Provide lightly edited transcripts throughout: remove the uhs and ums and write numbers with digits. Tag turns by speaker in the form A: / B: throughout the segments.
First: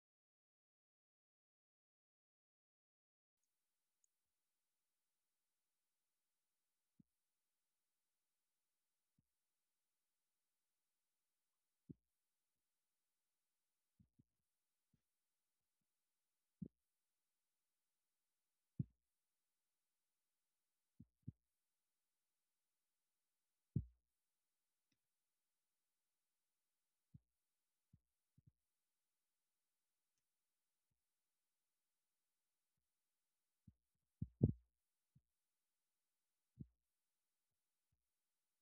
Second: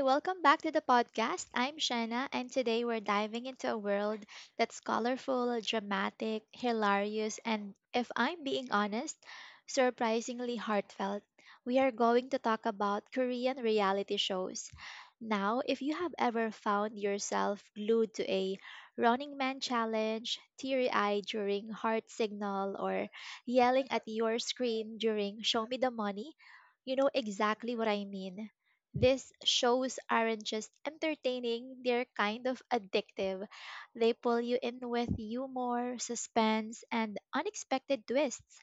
A: welcome back to the podcast. I'm Shanna, and today we're diving into a world that's colorful, dramatic, hilarious, and if I'm being honest, surprisingly heartfelt. We are going to talk about Korean reality shows. Now, if you have ever found yourself glued to a Running Man challenge, teary eyed during Heart Signal, or yelling at your screen during Show Me the Money, you know exactly what I mean. These shows aren't just entertaining, they're kind of addictive. They pull you in with humor, suspense, and unexpected twists.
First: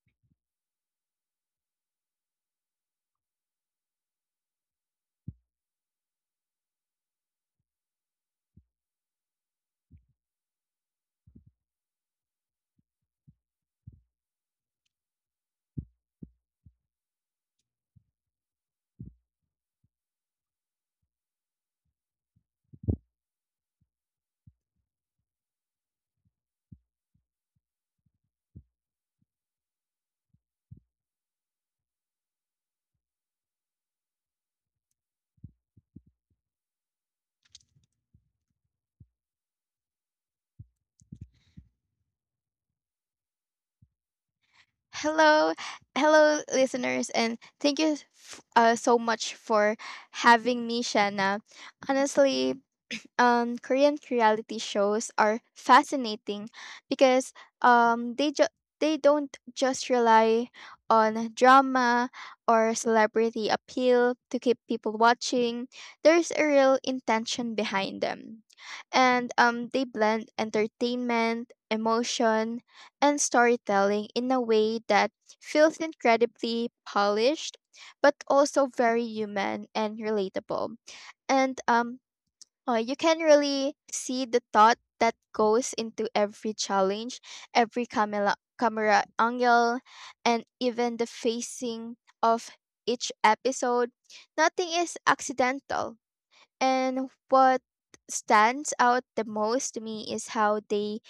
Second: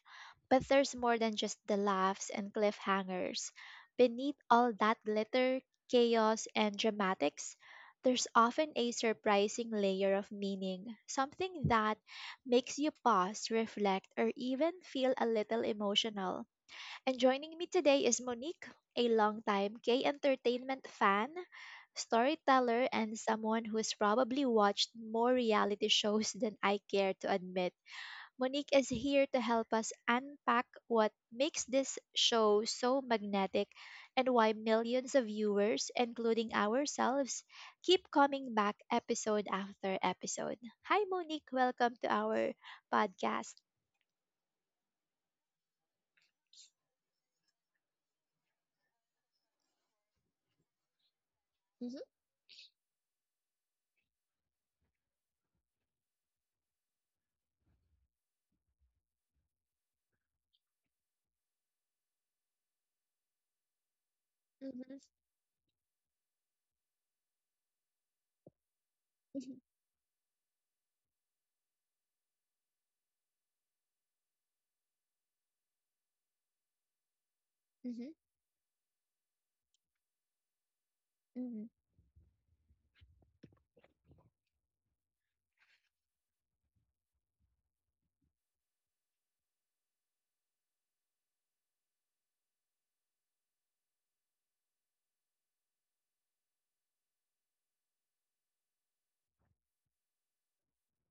A: But there's more than just the laughs and cliffhangers. Beneath all that glitter, chaos, and dramatics, there's often a surprising layer of meaning, something that makes you pause, reflect, or even feel a little emotional. And joining me today is Monique, a longtime K Entertainment fan, storyteller, and someone who's probably watched more reality shows than I care to admit. Monique is here to help us unpack what makes this show so magnetic and why millions of viewers, including ourselves, keep coming back episode after episode. Hi, Monique. Welcome to our podcast.
B: Hello, hello, listeners, and thank you so much for having me, Shanna.
A: Mm-hmm,
B: Honestly, Korean reality shows are fascinating because um, they ju- they don't just rely on drama or celebrity appeal to keep people
A: mm-hmm,
B: watching. There's a real intention behind them, and
A: mm-hmm,
B: they blend entertainment, emotion, and storytelling in a way that feels incredibly polished,
A: mm-hmm,
B: but also very human and relatable. And
A: mm-hmm.
B: Oh, you can really see the thought that goes into every challenge, every camera angle, and even the facing of each episode. Nothing is accidental. And what stands out the most to me is how they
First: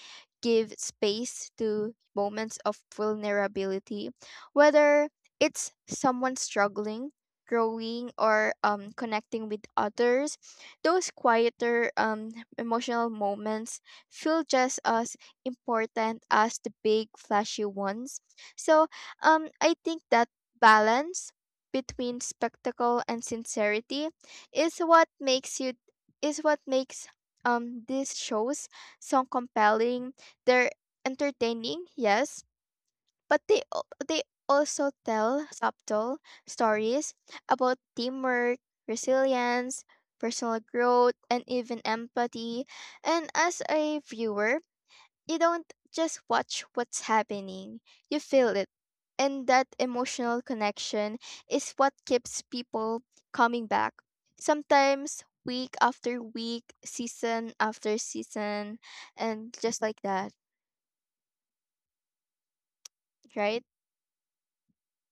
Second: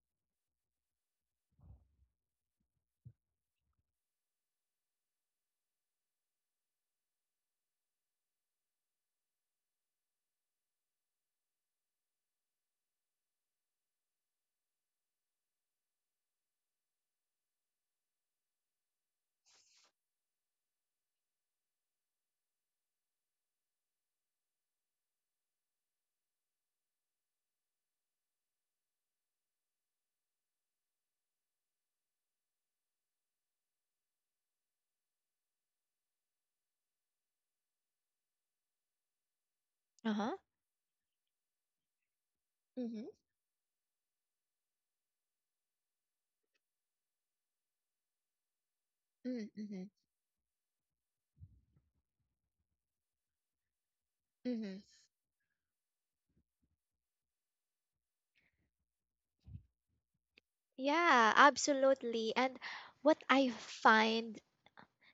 B: give space to moments of vulnerability, whether it's someone struggling, growing, or connecting with others. Those quieter emotional moments feel just as important as the big flashy ones. So I think that balance between spectacle and sincerity is what makes you is what makes these shows so compelling. They're entertaining, yes, but they also tell subtle stories about teamwork, resilience,
A: Uh-huh.
B: personal growth, and even empathy. And as a viewer, you don't just watch what's happening, you feel it. And that
A: Mm-hmm.
B: emotional connection is what keeps people coming back.
A: Mm-hmm.
B: Sometimes week after week, season after season, and just like that,
A: Yeah, absolutely. And what I
B: right?
A: find,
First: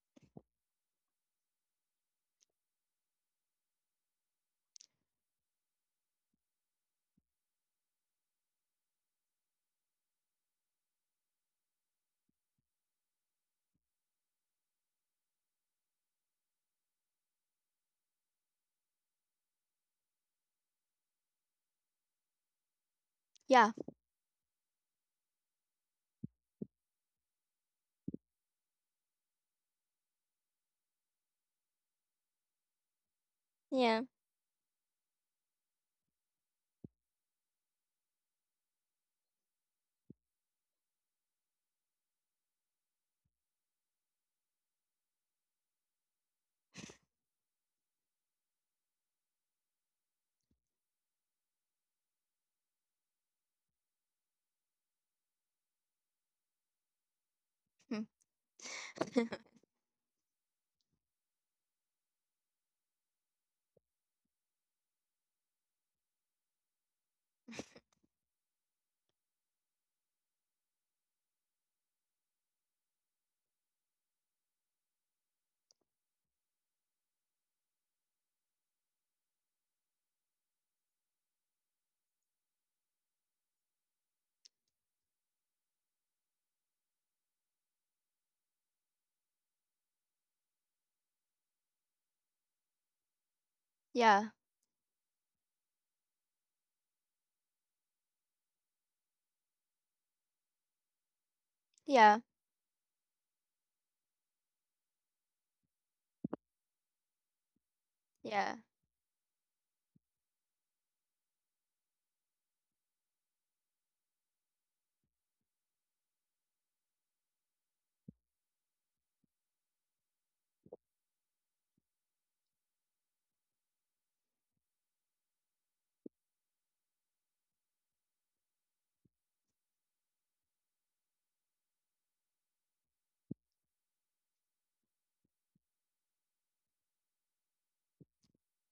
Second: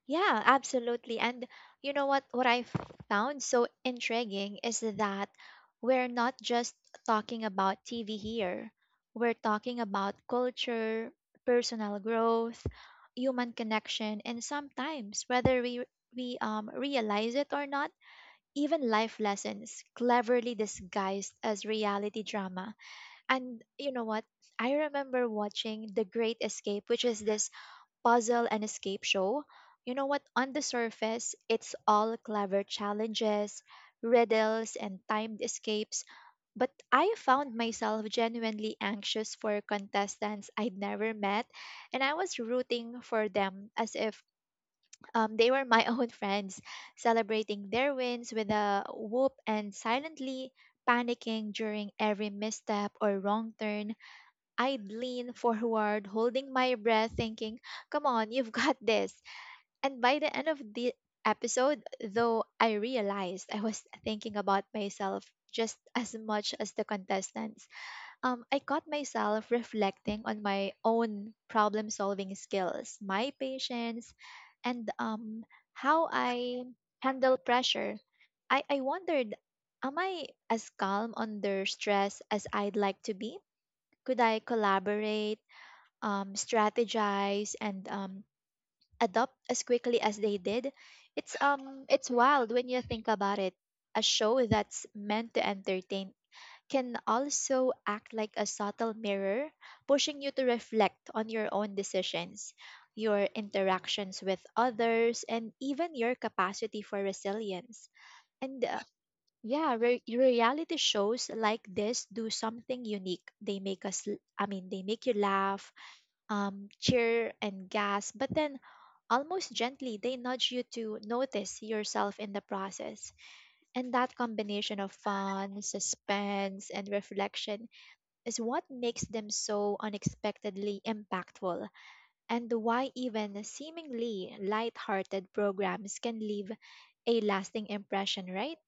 A: yeah, absolutely. And you know what I found so intriguing is that we're not just talking about TV here. We're talking about culture, personal growth, human connection, and sometimes, whether we realize it or not, even life lessons cleverly disguised as reality drama. And
B: Yeah,
A: you know what? I remember watching The Great Escape, which is this puzzle and escape show. You know what? On the surface, it's all clever challenges,
B: yeah,
A: riddles, and timed escapes. But I found myself genuinely anxious for contestants I'd never met, and I was rooting for them as if they were my own friends, celebrating their wins with a whoop and silently panicking during every misstep or wrong turn. I'd lean forward, holding my breath, thinking, come on, you've got this. And by the end of the episode, though, I realized I was thinking about myself just as much as the contestants. I caught myself reflecting on my own problem solving skills, my patience, and how I handle pressure. I wondered, am I as calm under stress as I'd like to be? Could I collaborate, strategize, and adopt as quickly as they did? It's wild when you think about it. A
B: yeah,
A: show that's meant to entertain can also act like a subtle mirror, pushing you to reflect on your own
B: yeah,
A: decisions, your interactions with others, and even your capacity for resilience.
B: yeah.
A: And reality shows like this do something unique. They make us, l- I mean, they make you laugh, cheer, and gasp, but then almost gently they nudge you to notice yourself in the process. And that combination of fun, suspense, and reflection is what makes them so unexpectedly impactful, and why even seemingly light-hearted programs can leave a lasting impression, right?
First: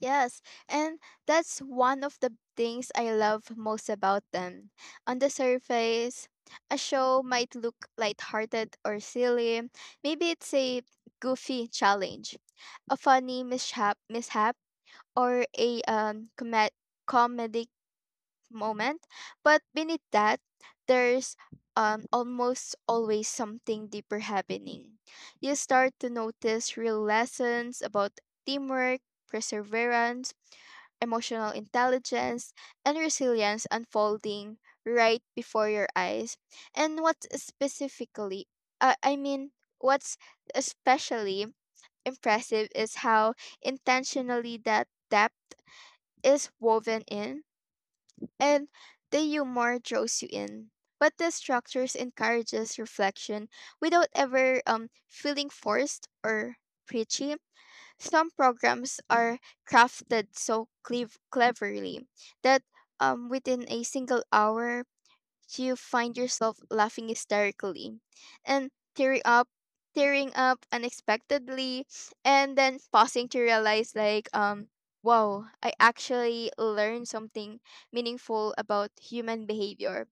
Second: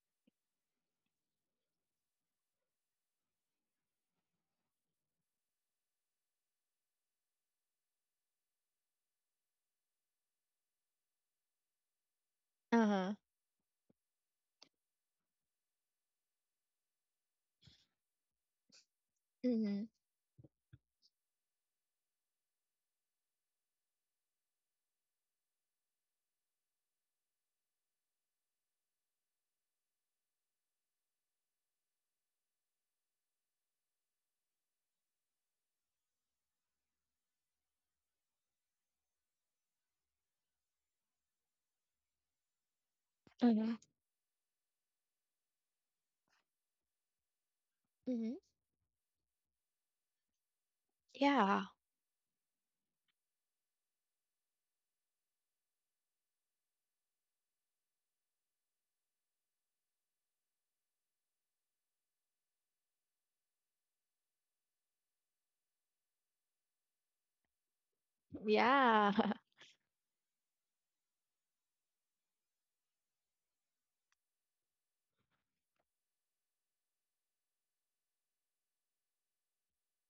B: Yes, and that's one of the things I love most about them. On the surface, a show might look lighthearted or silly. Maybe it's a goofy challenge,
A: Uh
B: a
A: huh.
B: funny mishap or a comedic moment. But
A: Hmm.
B: beneath that, there's almost always something deeper happening. You start to notice real lessons about teamwork, perseverance, emotional intelligence, and resilience unfolding right before your eyes. And what specifically, uh, I mean, what's especially impressive is how
A: Mhm.
B: intentionally that depth is woven in
A: Mhm.
B: and the humor draws you in. But the
A: Yeah.
B: structures encourages reflection without ever feeling forced or preachy. Some programs are crafted so cleverly that within a single hour you find yourself laughing hysterically and
A: Yeah.
B: tearing up unexpectedly, and then pausing to realize, like, wow, I actually learned something meaningful about human behavior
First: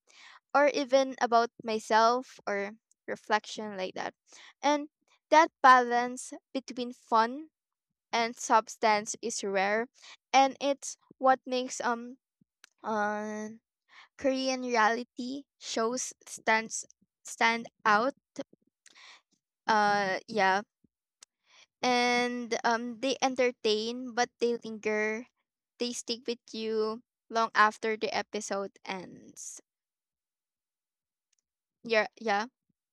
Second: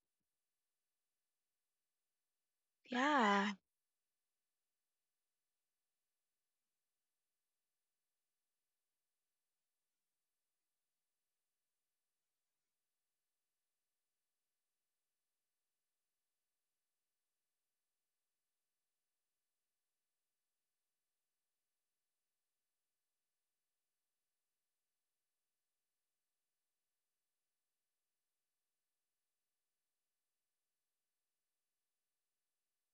B: or even about myself, or
A: Yeah.
B: reflection like that. And that balance between fun and substance is rare, and it's what makes uh. Korean reality shows stand out. Uh, yeah. And they entertain, but they linger. They stick with you long after the episode ends. Yeah, yeah,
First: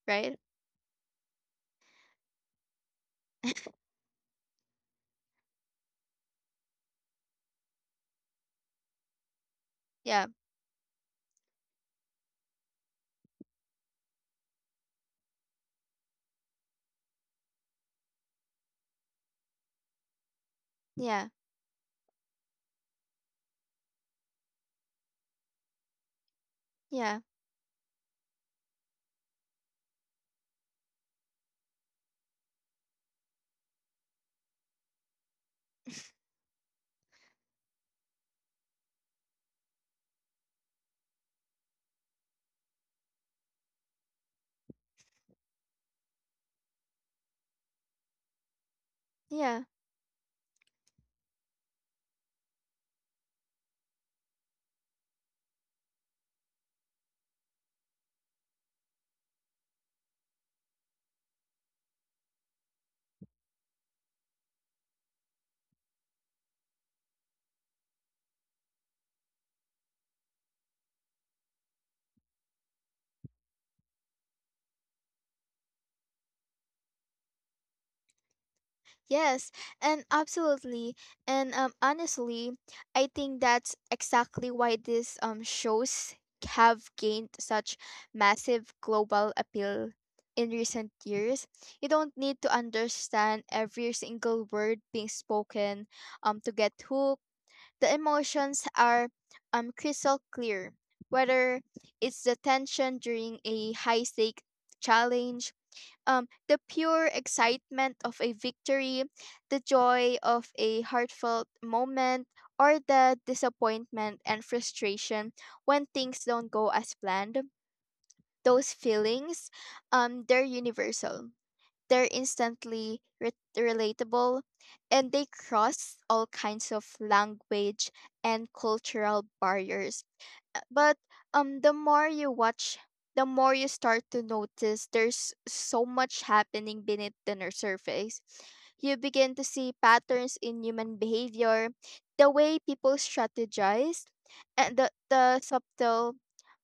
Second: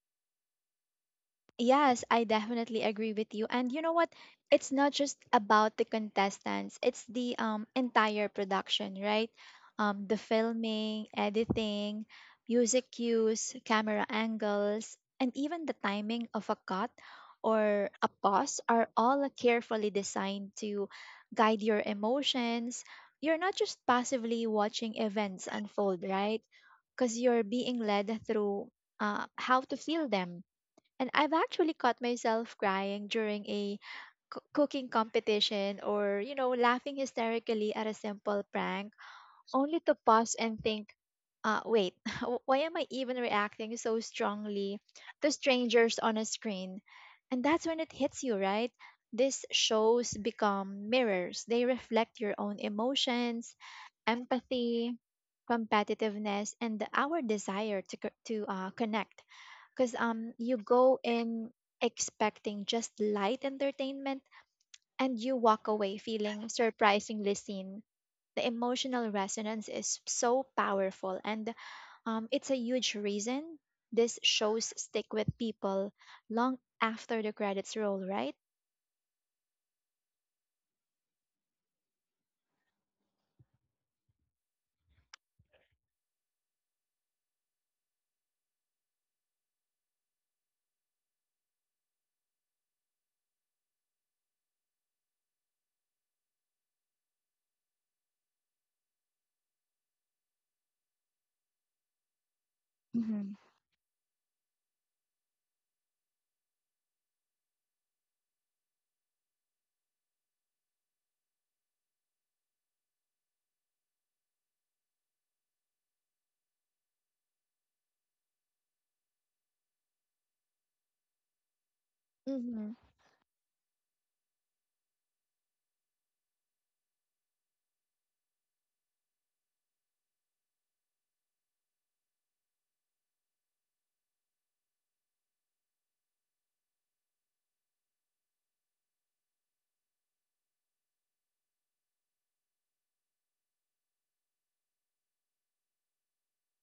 B: right?
A: Yes, I definitely agree with you. And you know what? It's not just about the contestants, it's the entire production, right? The
B: Yeah.
A: filming, editing, music cues, camera angles, and even the timing of a cut or a pause are all carefully designed to
B: Yeah.
A: guide your emotions. You're not just passively watching events unfold, right?
B: Yeah.
A: Because you're being led through how to feel them. And I've actually caught myself crying during a cooking competition or, you know, laughing hysterically at a simple prank, only to pause and think, wait, why am I even reacting so strongly to strangers on a screen? And that's when it hits you, right? These
B: Yeah.
A: shows become mirrors. They reflect your own emotions, empathy, competitiveness, and our desire to, connect. Because you go in expecting just light entertainment and you walk away feeling surprisingly seen. The emotional resonance is so powerful, and it's a huge reason these shows stick with people long after the credits roll, right?
B: Yes, and absolutely. And honestly, I think that's exactly why these shows have gained such massive global appeal in recent years. You don't need to understand every single word being spoken to get hooked. The emotions are crystal clear, whether it's the tension
A: Hmm.
B: during a high stake challenge, the pure excitement of a victory, the joy of a heartfelt moment, or the disappointment and frustration when things don't go as planned. Those feelings, they're universal. They're
A: Mm-hmm.
B: instantly relatable, and they cross all kinds of language and cultural barriers. But the more you watch, the more you start to notice there's so much happening beneath the surface. You begin to see patterns in human behavior, the way people strategize, and the subtle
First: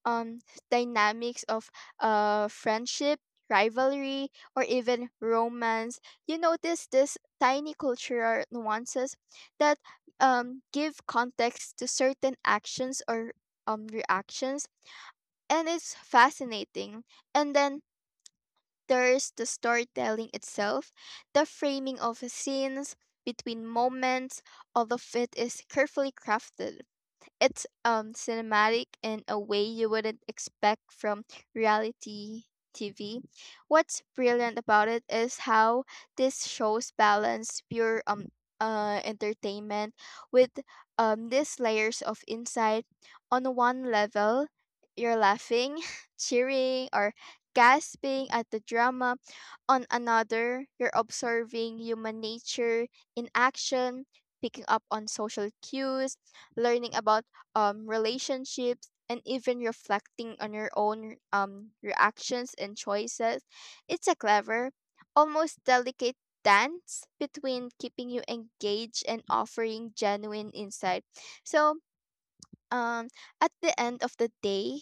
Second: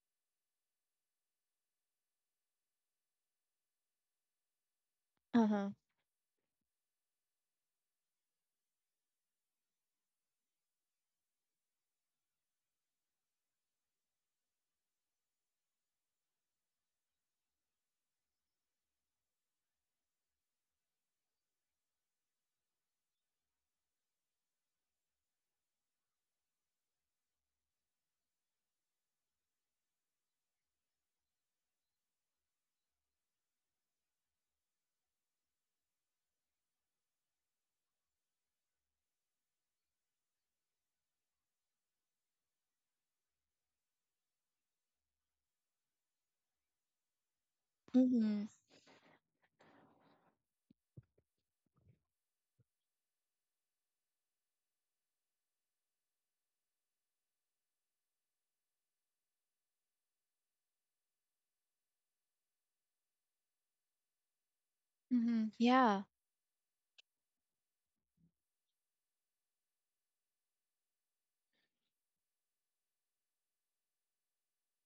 B: um dynamics of friendship, rivalry, or even
A: Uh-huh.
B: romance. You notice these tiny cultural nuances that give context to certain actions or reactions, and it's fascinating. And then there's the storytelling itself, the framing of the scenes between moments, all of it is carefully crafted. It's cinematic in a way you wouldn't expect from reality TV. What's brilliant about it is how this shows balance pure entertainment with these layers of insight. On one level, you're laughing, cheering, or gasping
A: Mm-hmm.
B: at the drama. On another, you're observing human nature in action, picking up on social cues, learning about relationships, and even reflecting on your own reactions and choices. It's a clever,
A: Mm-hmm.
B: almost
A: Yeah.
B: delicate dance between keeping you engaged and offering genuine insight. So, um at the end of the day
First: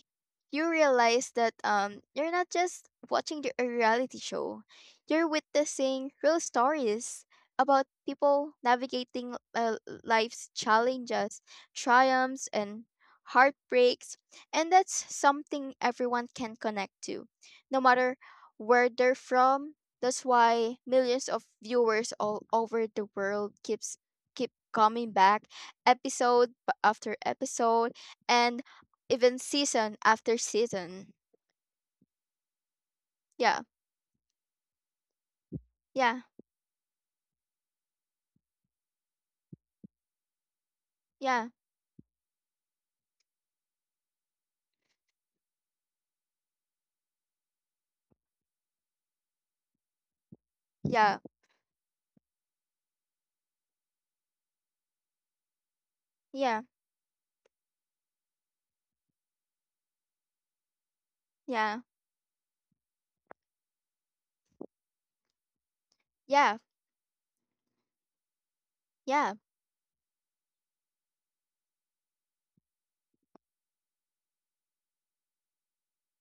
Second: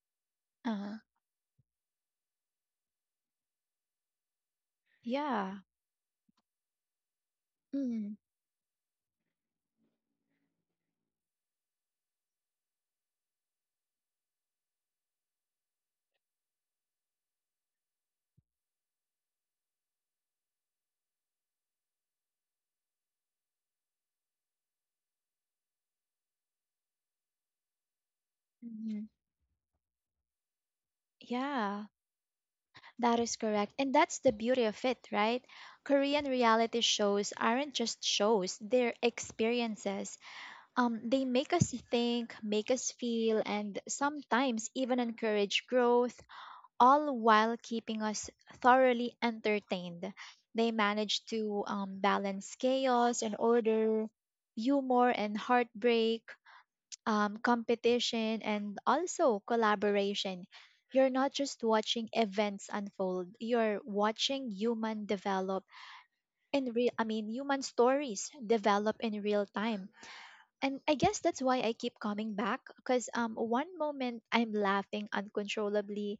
B: you
A: Uh-huh.
B: realize that you're not just watching a reality show, you're
A: Yeah.
B: witnessing real stories about
A: Mm-hmm.
B: people navigating life's challenges, triumphs, and heartbreaks. And that's something everyone can connect to, no matter where they're from. That's why millions of viewers all over the world keep coming back episode after episode and
A: Mm-hmm.
B: even season after season.
A: Yeah. That is
B: Yeah,
A: correct. And that's the beauty of it, right?
B: yeah,
A: Korean reality shows aren't just shows, they're experiences. They
B: yeah,
A: make us think, make us feel, and sometimes even encourage growth, all while keeping us thoroughly entertained. They
B: yeah,
A: manage to balance chaos and order, humor and heartbreak,
B: yeah,
A: competition, and also collaboration. You're not just
B: yeah,
A: watching events unfold, you're watching human develop
B: yeah,
A: in real, I mean, human stories develop in
B: yeah,
A: real time, and I guess that's why I keep coming back. Because one moment I'm laughing uncontrollably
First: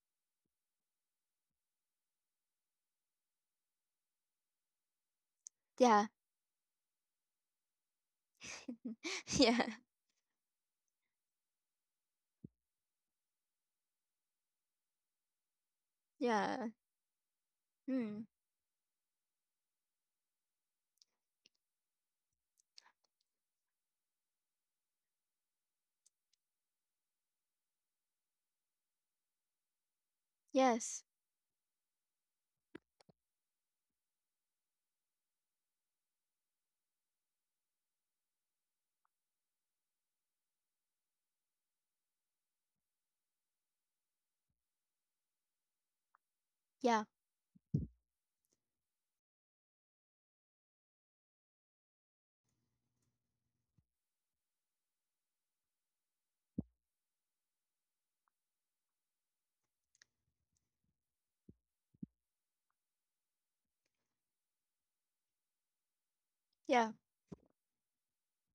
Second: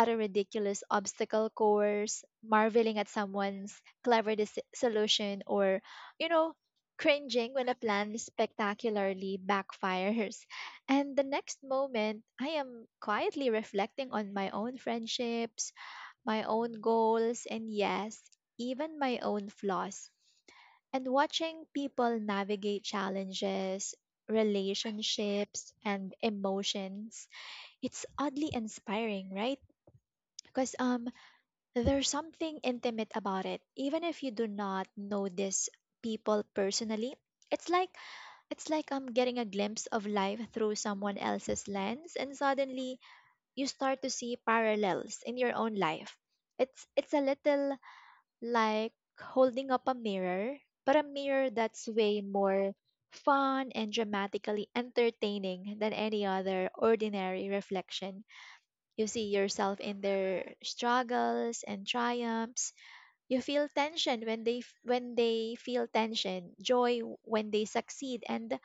A: at a ridiculous obstacle course, marveling at someone's clever solution, or
B: yeah,
A: you know, cringing when a plan spectacularly
B: yeah,
A: backfires. And the next moment, I am quietly reflecting on my own friendships, my
B: yeah.
A: own goals, and yes,
B: Hmm.
A: even my own flaws. And watching people navigate challenges, relationships, and emotions, it's oddly inspiring, right? Because
B: Yes.
A: there's something intimate about it. Even if you do not know these people personally, it's like it's like getting a glimpse of life through someone else's lens, and suddenly you start to see parallels in your own life. It's
B: Yeah.
A: it's a little like holding up a mirror, but a mirror that's way more fun and dramatically entertaining than any other ordinary reflection. You see yourself in their struggles and triumphs. You feel tension when they feel tension,
B: Yeah.
A: joy when they succeed, and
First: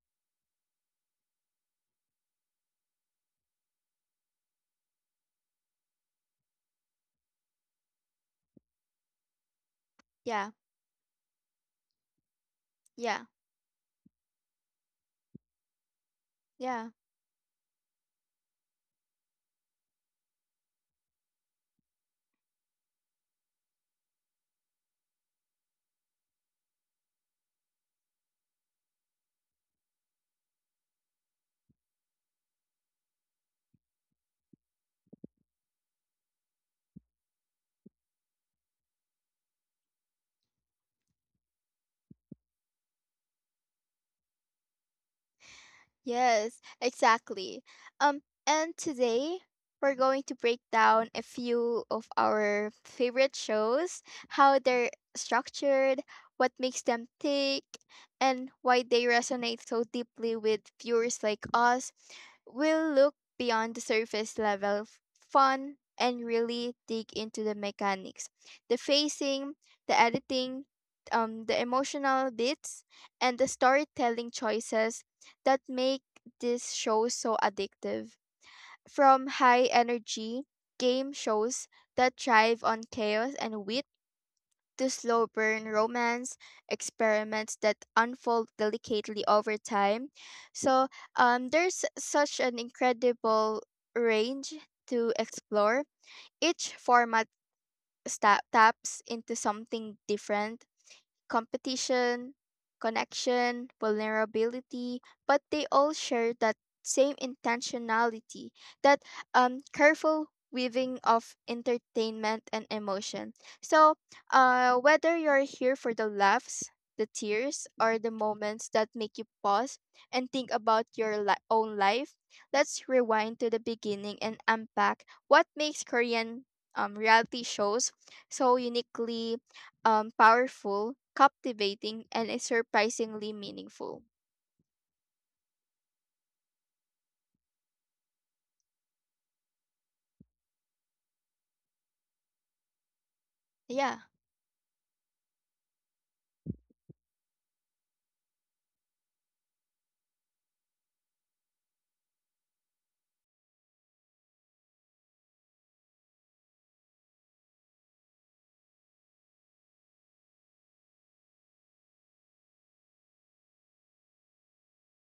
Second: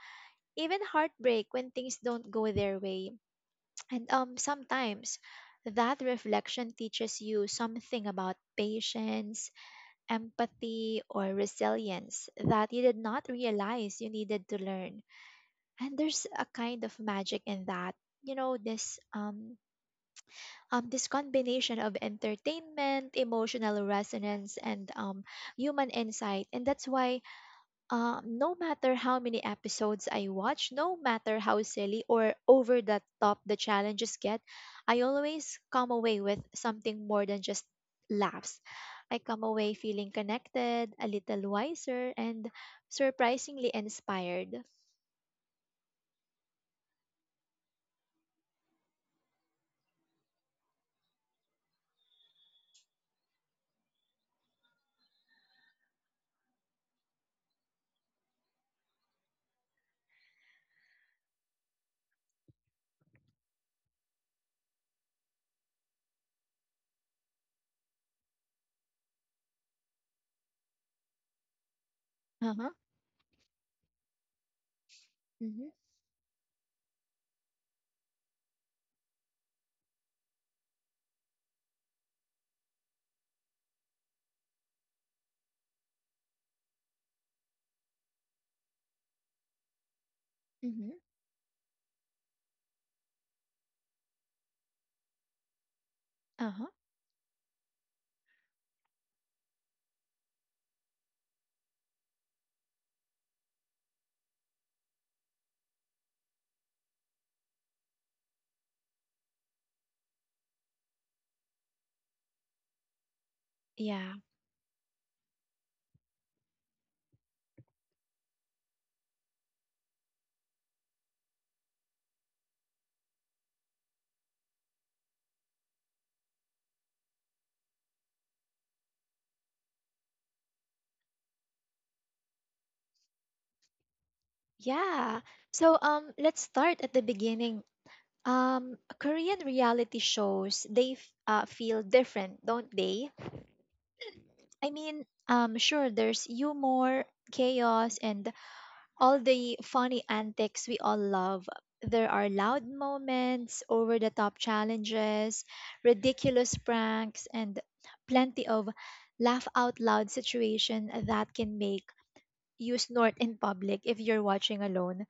A: even heartbreak when things don't go their way. And sometimes that reflection teaches you something about patience,
B: Yeah.
A: empathy, or resilience that you did
B: Yeah.
A: not realize you needed to learn. And there's a kind
B: Yeah.
A: of magic in that. You know, this this combination of entertainment, emotional resonance, and human insight. And that's why no matter how many episodes I watch, no matter how silly or over the top the challenges get, I always come away with something more than just laughs. I come away feeling connected, a little wiser, and surprisingly inspired.
B: Yes, exactly. Um, and today we're going to break down a few of our favorite shows, how they're structured, what makes them tick, and why they resonate so deeply with viewers like us. We'll look beyond the surface level fun and really dig into the mechanics, the facing, the editing, the emotional
A: Uh huh.
B: bits, and the storytelling choices
A: Mm-hmm.
B: that make this show so addictive. From high energy game shows that thrive on chaos and wit to slow burn romance experiments that unfold delicately over time. So
A: Hmm.
B: there's such an incredible range to explore.
A: Uh huh.
B: Each format taps into something different: competition, connection, vulnerability, but they all share that same intentionality, that careful weaving of entertainment and emotion. So,
A: Yeah.
B: whether you're here for the laughs, the tears, or the moments that make you pause and think about your own life, let's rewind to the beginning and unpack what makes Korean reality shows so uniquely powerful, captivating, and is surprisingly meaningful.
A: Yeah. So let's start at the beginning. Korean reality shows, feel different, don't they?
B: Yeah,
A: I mean, sure, there's humor, chaos, and all the funny antics we all love. There are loud moments, over the top challenges, ridiculous pranks, and plenty of laugh out loud situation that can make you snort in public if you're watching alone.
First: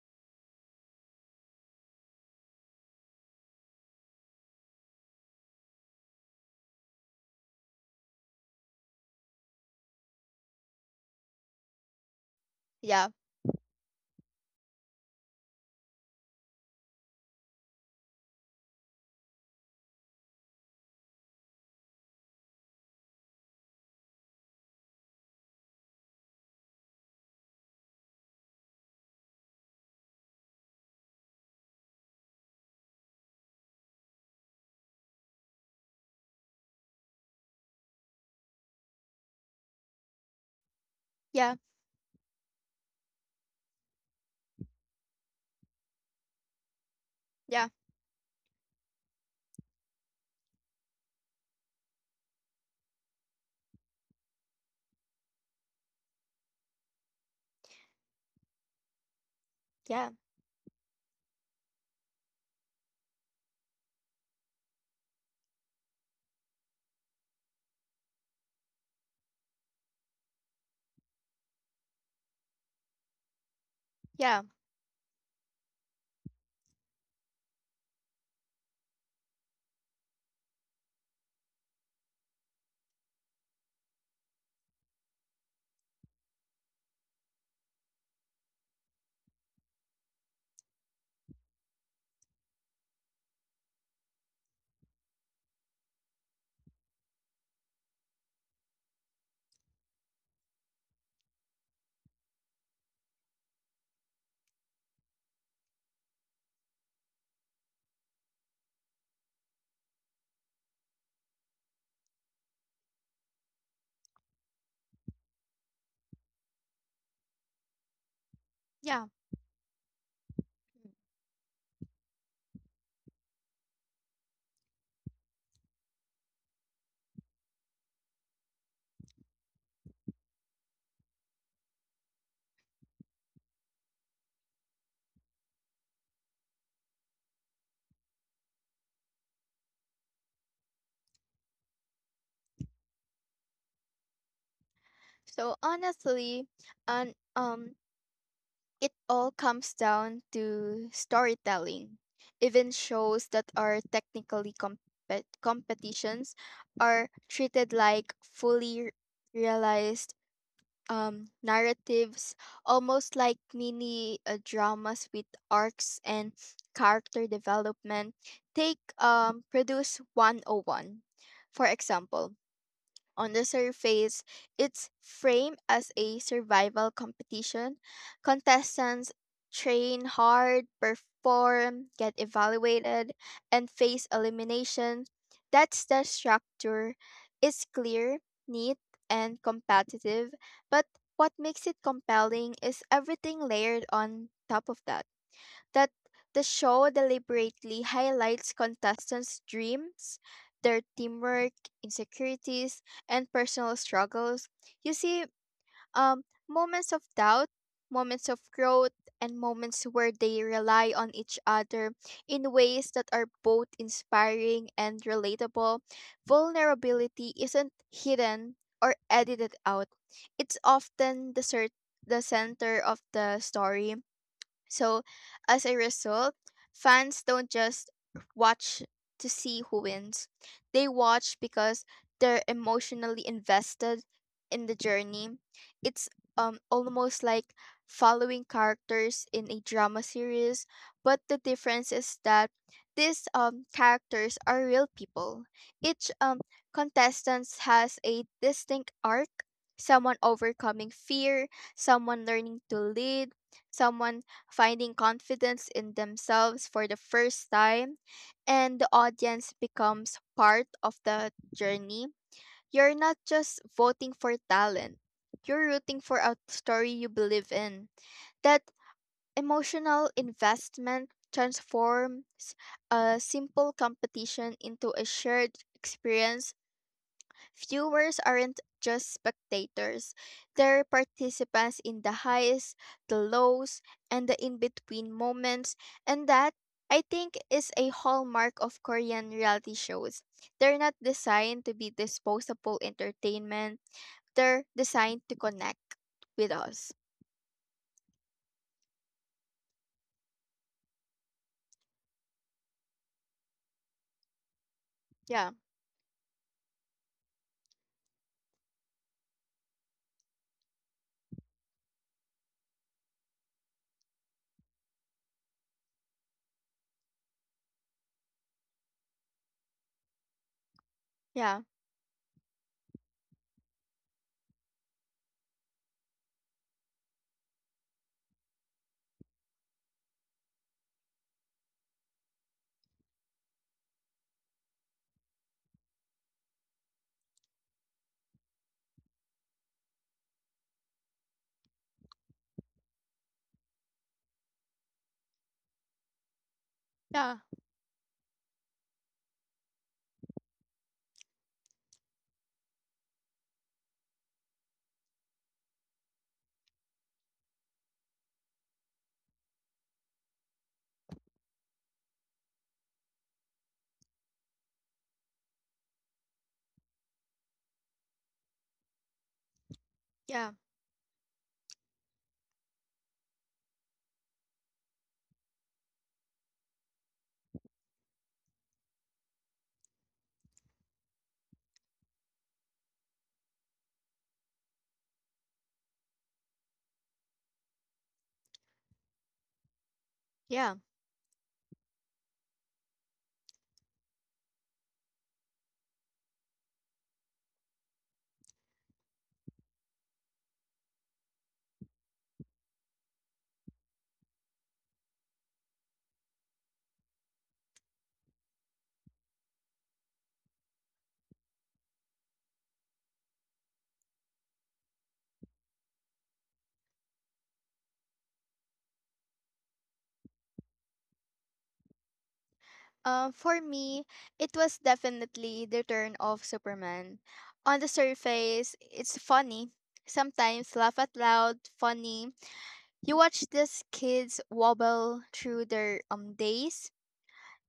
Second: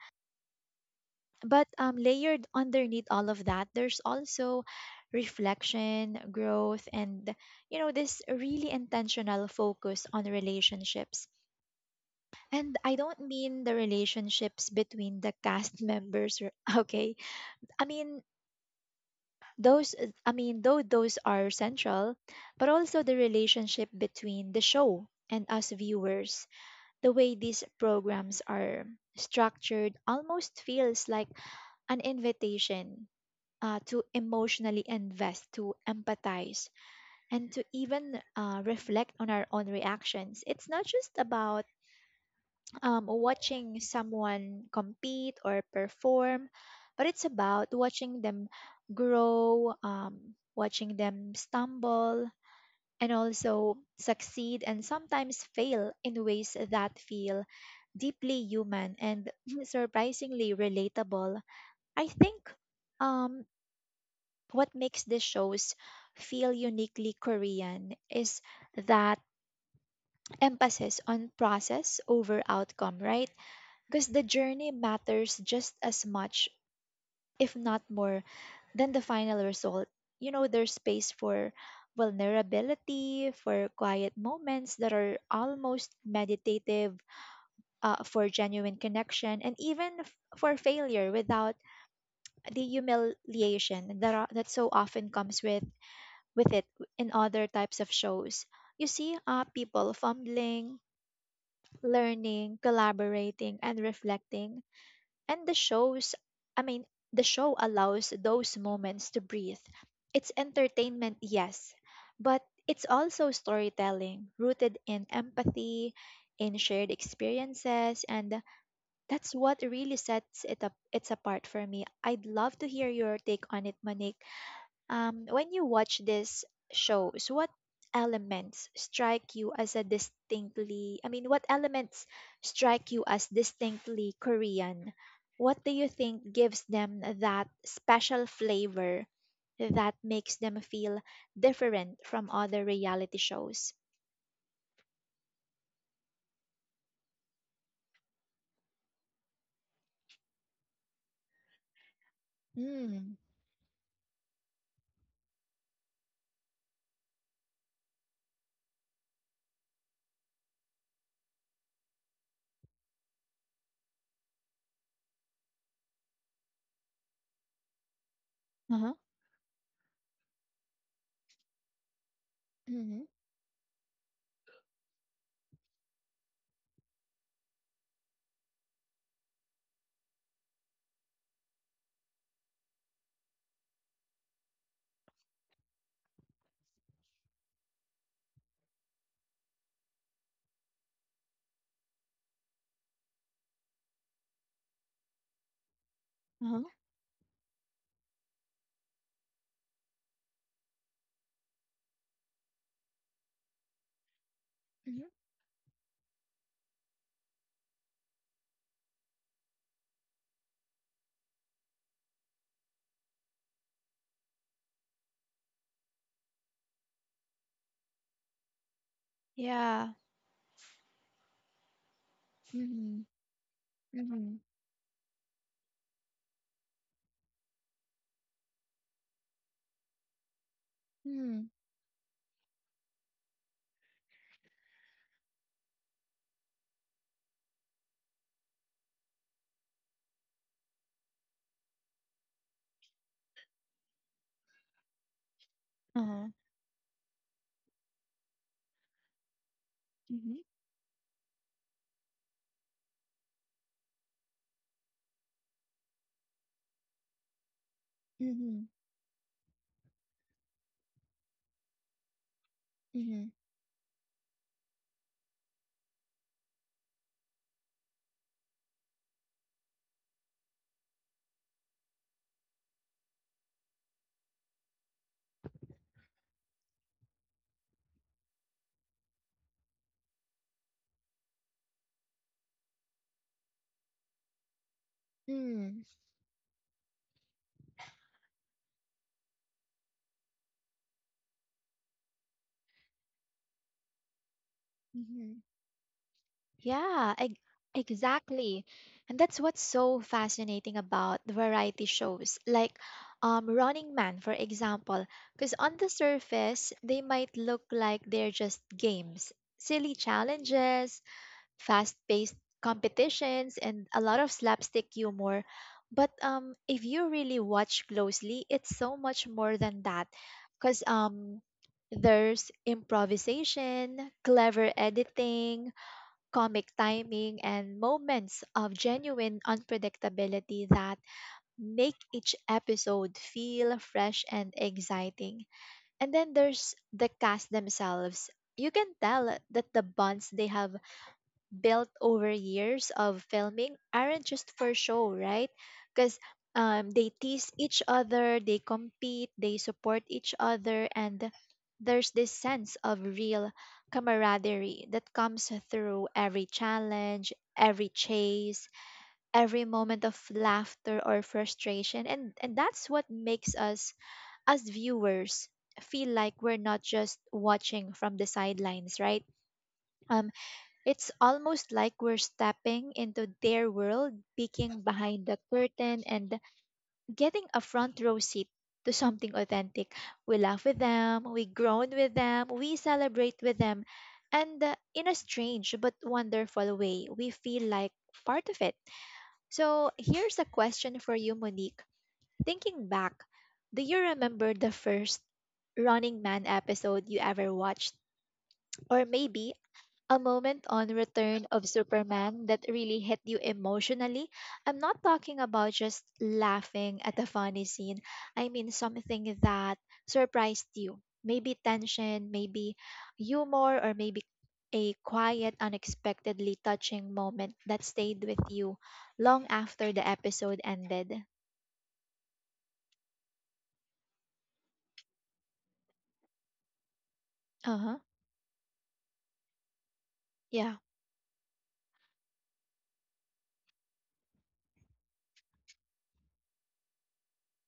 A: But layered underneath all of that, there's also reflection, growth, and you know, this really intentional focus on relationships. And I
B: yeah,
A: don't mean the relationships between the cast members, okay? I mean those though those are central, but also the relationship between the show and us viewers. The way these programs are structured almost feels like an invitation to emotionally invest, to empathize, and to even reflect on our own reactions. It's not just
B: yeah,
A: about watching someone compete or perform, but it's
B: yeah,
A: about watching them grow, watching them stumble, and also succeed and sometimes fail in ways that feel deeply human and
B: yeah,
A: surprisingly relatable. I think um, what makes these shows feel uniquely Korean is that emphasis on process over outcome, right? Because the
B: yeah,
A: journey matters just as much, if not more, than the final result. You know, there's space for vulnerability, for quiet moments that are almost meditative, for genuine connection, and even for failure without the humiliation that, are, that so often comes with it in other types of shows. You see people fumbling, learning, collaborating, and reflecting. And I mean, the show allows those moments to breathe. It's entertainment, yes, but it's also storytelling rooted in empathy, in shared experiences, and
B: yeah.
A: that's what really sets it up its apart for me. I'd love to hear your take on it, Manik. When you watch these shows, what elements strike you as a distinctly, I mean, what elements strike you as distinctly Korean? What do you think gives them that special flavor that makes them feel different from other reality shows?
B: So honestly, and it all comes down to storytelling. Even
A: Mm.
B: shows that are technically competitions are treated like fully realized narratives, almost like mini dramas with arcs and character development. Take
A: Uh-huh.
B: Produce 101, for example.
A: Mm-hmm.
B: On the surface, it's framed as a survival competition. Contestants train hard, perform, get evaluated, and face elimination. That's the structure. It's clear, neat, and competitive, but what makes it compelling is everything layered on top of that, that the
A: Uh-huh.
B: show deliberately highlights contestants' dreams, their teamwork, insecurities, and personal struggles. You
A: Mm-hmm.
B: see, um, moments of doubt, moments of growth, and moments where they rely on each other in ways that are both inspiring and relatable. Vulnerability isn't hidden or edited out.
A: Yeah.
B: It's often the center of
A: Mm-hmm.
B: the story.
A: Mm-hmm.
B: So, as a result, fans don't just watch to see who wins. They
A: Mm-hmm.
B: watch because they're emotionally invested in the journey. It's almost like following characters in a drama series, but the difference is that these characters are real people. Each
A: Uh-huh.
B: contestant has a distinct arc: someone
A: Mm-hmm.
B: overcoming fear, someone learning to lead, someone finding confidence in themselves for the first time,
A: Mm-hmm.
B: and the audience becomes part of the journey. You're not just voting for talent, you're rooting for a story you believe in. That emotional investment transforms a simple competition into a shared experience. Viewers aren't just spectators, they're participants in the highs, the lows, and the in between
A: Mm-hmm.
B: moments, and that, I think, is a hallmark of Korean reality shows. They're not designed to be disposable entertainment, they're designed
A: Mm-hmm.
B: to connect with us.
A: Yeah, exactly. And that's what's so fascinating about the variety shows, like Running Man, for example, because
B: Yeah,
A: on the surface, they might look like they're just games, silly challenges, fast paced competitions, and a lot of slapstick humor. But if you really watch closely, it's so much more than that. Because
B: yeah,
A: there's improvisation, clever editing, comic timing, and moments of genuine unpredictability that make each episode feel fresh and exciting. And then there's the cast themselves. You can tell that the bonds they have built over years of filming aren't just for show, right? Because they
B: yeah,
A: tease each other, they compete, they support each other, and there's this sense of real camaraderie that comes through every challenge, every chase, every moment of laughter or frustration. And that's what makes us, as viewers, feel like we're not just watching from the sidelines, right? Um,
B: yeah,
A: it's almost like we're stepping into their world, peeking behind the curtain and getting a front row seat to something authentic. We laugh with them, we groan with them, we celebrate with them, and in a strange but wonderful way, we feel like part of it. So here's a
B: yeah.
A: question for you, Monique. Thinking back, do you remember the first Running Man episode you ever watched? Or maybe a moment on Return of Superman that really hit you emotionally. I'm not talking about just laughing at a funny scene. I mean something that surprised you. Maybe tension, maybe humor, or maybe a quiet, unexpectedly touching moment that stayed with you long after the episode ended.
B: For me, it was definitely the turn of Superman.
A: Uh
B: On the
A: huh.
B: surface, it's funny. Sometimes
A: Yeah.
B: laugh out loud, funny. You watch these kids wobble through their days,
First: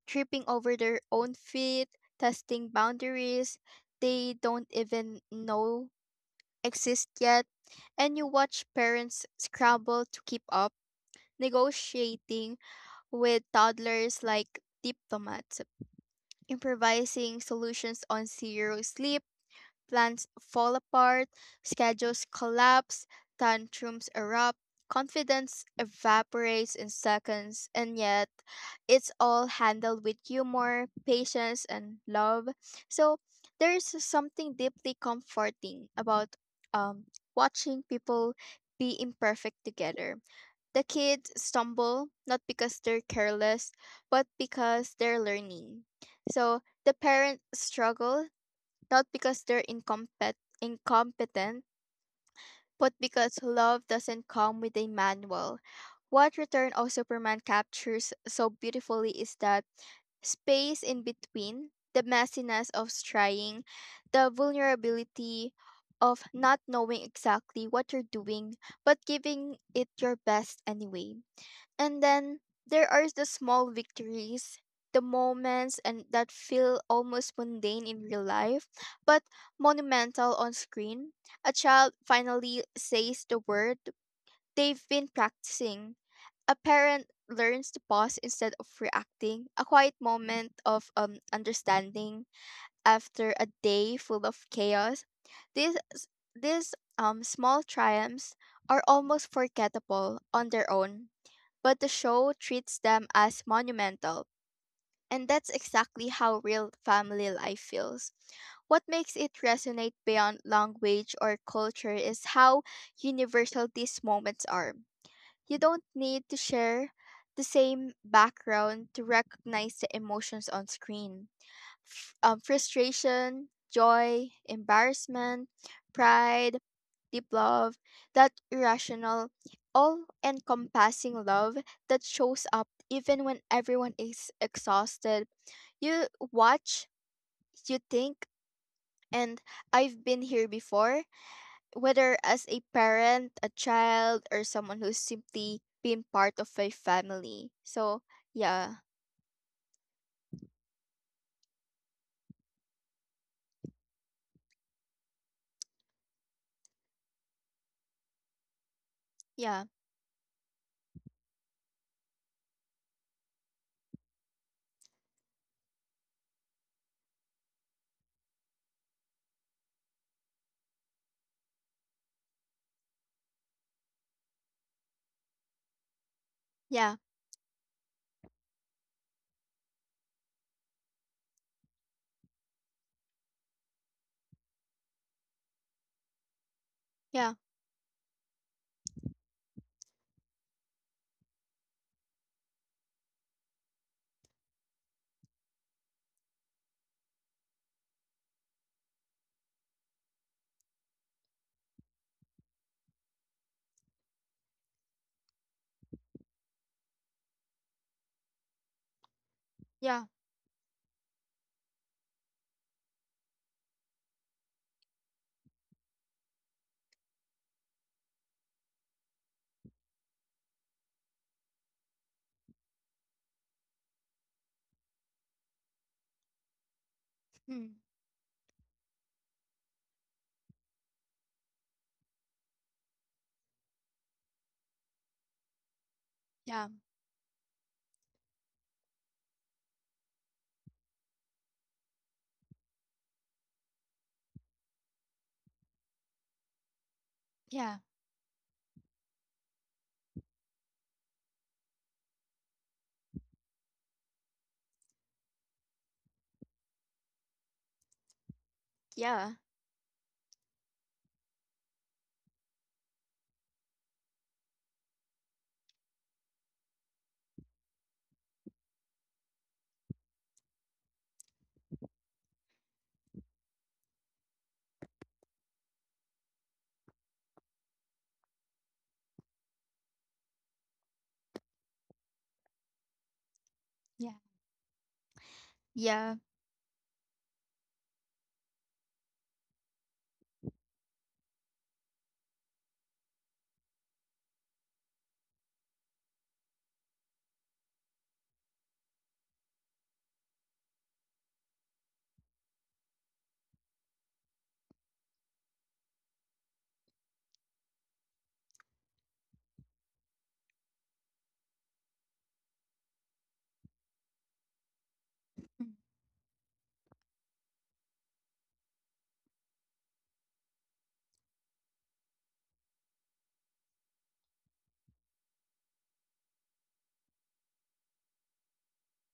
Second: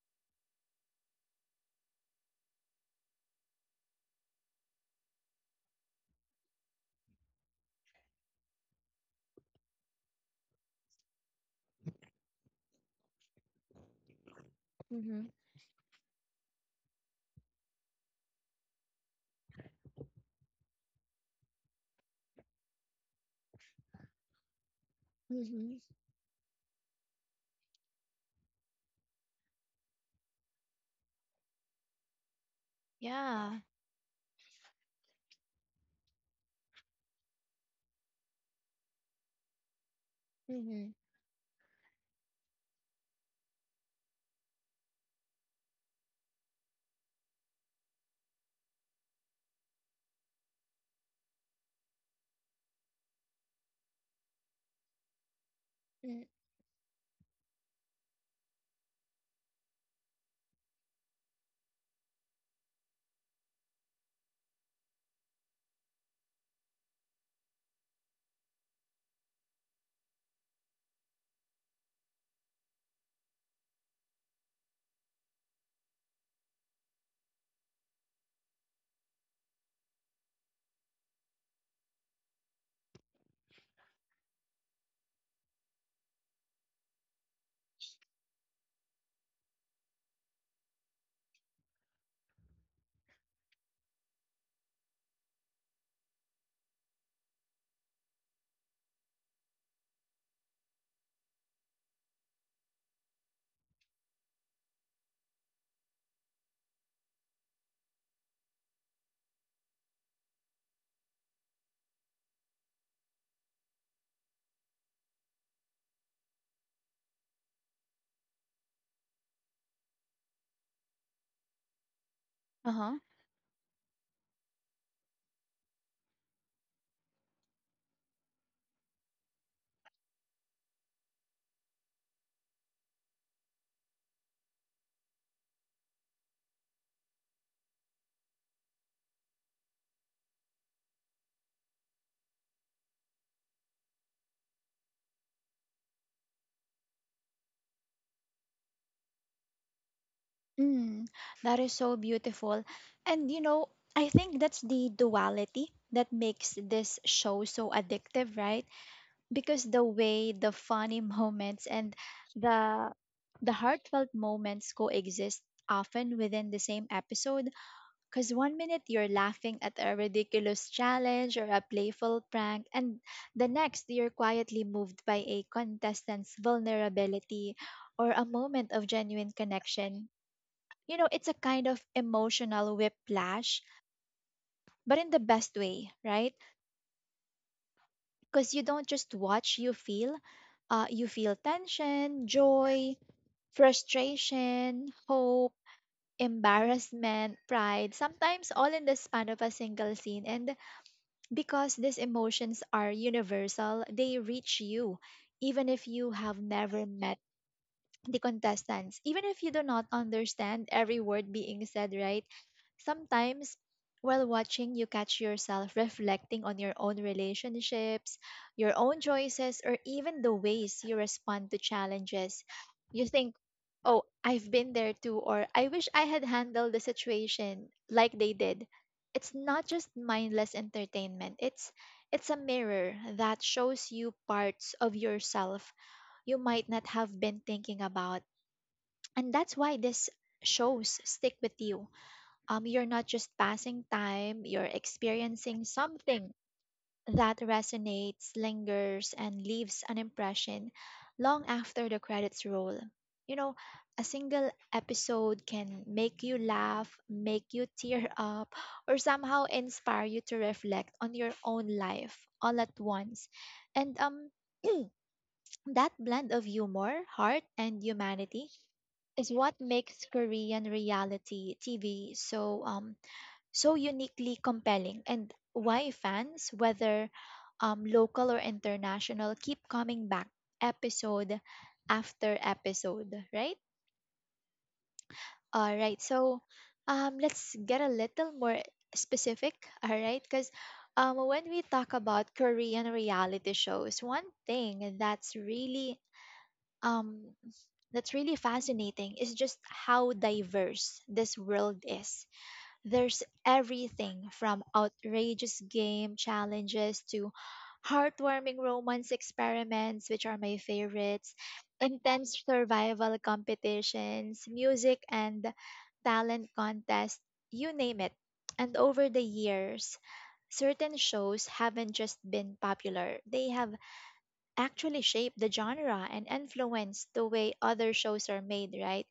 B: tripping over their own feet, testing boundaries they don't even know exist yet, and you watch parents scramble to keep up, negotiating with toddlers like
A: Mm-hmm.
B: diplomats, improvising solutions on zero sleep. Plans fall apart, schedules collapse, tantrums erupt, confidence
A: Mm-hmm.
B: evaporates in seconds, and yet it's all handled with humor, patience, and love. So
A: Yeah.
B: there's something deeply comforting about um, watching people be imperfect together. The
A: Mm-hmm.
B: kids stumble not because they're careless, but because they're learning. So the parents struggle not because they're incompetent, but because love doesn't come with a manual. What Return of Superman captures so beautifully is that space in between, the messiness of trying, the vulnerability of not knowing exactly what you're doing, but giving it your best anyway. And then there are the small victories, the moments and that feel almost mundane in real life, but monumental on screen. A child finally says the word they've been practicing. A parent learns to pause instead of reacting. A quiet moment of understanding after a day full of chaos. These small triumphs are almost forgettable on their own, but the show treats them as monumental. And that's exactly how real family life feels. What makes it resonate beyond language or culture is how universal these moments are. You don't need to share the same background to recognize the emotions on screen:
A: Uh huh.
B: frustration, joy, embarrassment, pride, deep love, that irrational, all encompassing love that shows up even when everyone is exhausted. You watch, you think, and I've been here before, whether as a parent, a child, or someone who's simply been part of a family. So, yeah,
A: Mm, that is so beautiful. And you know, I think that's the duality that makes this show so addictive, right?
B: yeah,
A: Because the way the funny moments and the the heartfelt moments coexist often within the same episode because one minute you're laughing at a ridiculous challenge or a playful prank and the next you're quietly moved by a contestant's
B: yeah,
A: vulnerability or a moment of genuine connection, you know, it's a kind of emotional whiplash, but in the best way, right?
B: yeah,
A: Because you don't just watch, you feel. You feel tension, joy, frustration, hope, embarrassment, pride, sometimes all in the span of a single scene. And because these emotions are universal, they reach you, even if you have never met the contestants. Even if you do not
B: yeah,
A: understand every word being said, right? Sometimes while watching, you catch yourself reflecting on your own relationships, your own choices, or even the ways you respond to challenges. You think, oh, I've been there too, or I wish I had handled the
B: hmm,
A: situation like they did. It's not just mindless entertainment. It's a mirror that shows you parts of yourself you
B: yeah,
A: might not have been thinking about, and that's why this shows stick with you. You're not just passing time, you're experiencing something that
B: yeah,
A: resonates, lingers, and leaves an impression long after the credits roll. You know, a single episode can make you laugh, make you tear up, or
B: yeah.
A: somehow inspire you to reflect on your own life all at once. And that blend of humor, heart, and humanity is what makes Korean reality TV so uniquely compelling, and why fans, whether local or international, keep coming back episode after episode, right?
B: Yeah.
A: All right,
B: Yeah.
A: so let's get a little more specific. All right, cuz when we talk about Korean reality shows one thing um that's really fascinating is just how diverse this world is. There's everything from outrageous game challenges to heartwarming romance experiments, which are my favorites, intense survival competitions, music and
B: Mm.
A: talent contests, you name it. And over the years, certain shows haven't just been popular, they have actually shaped the genre and influenced the way other shows are made, right?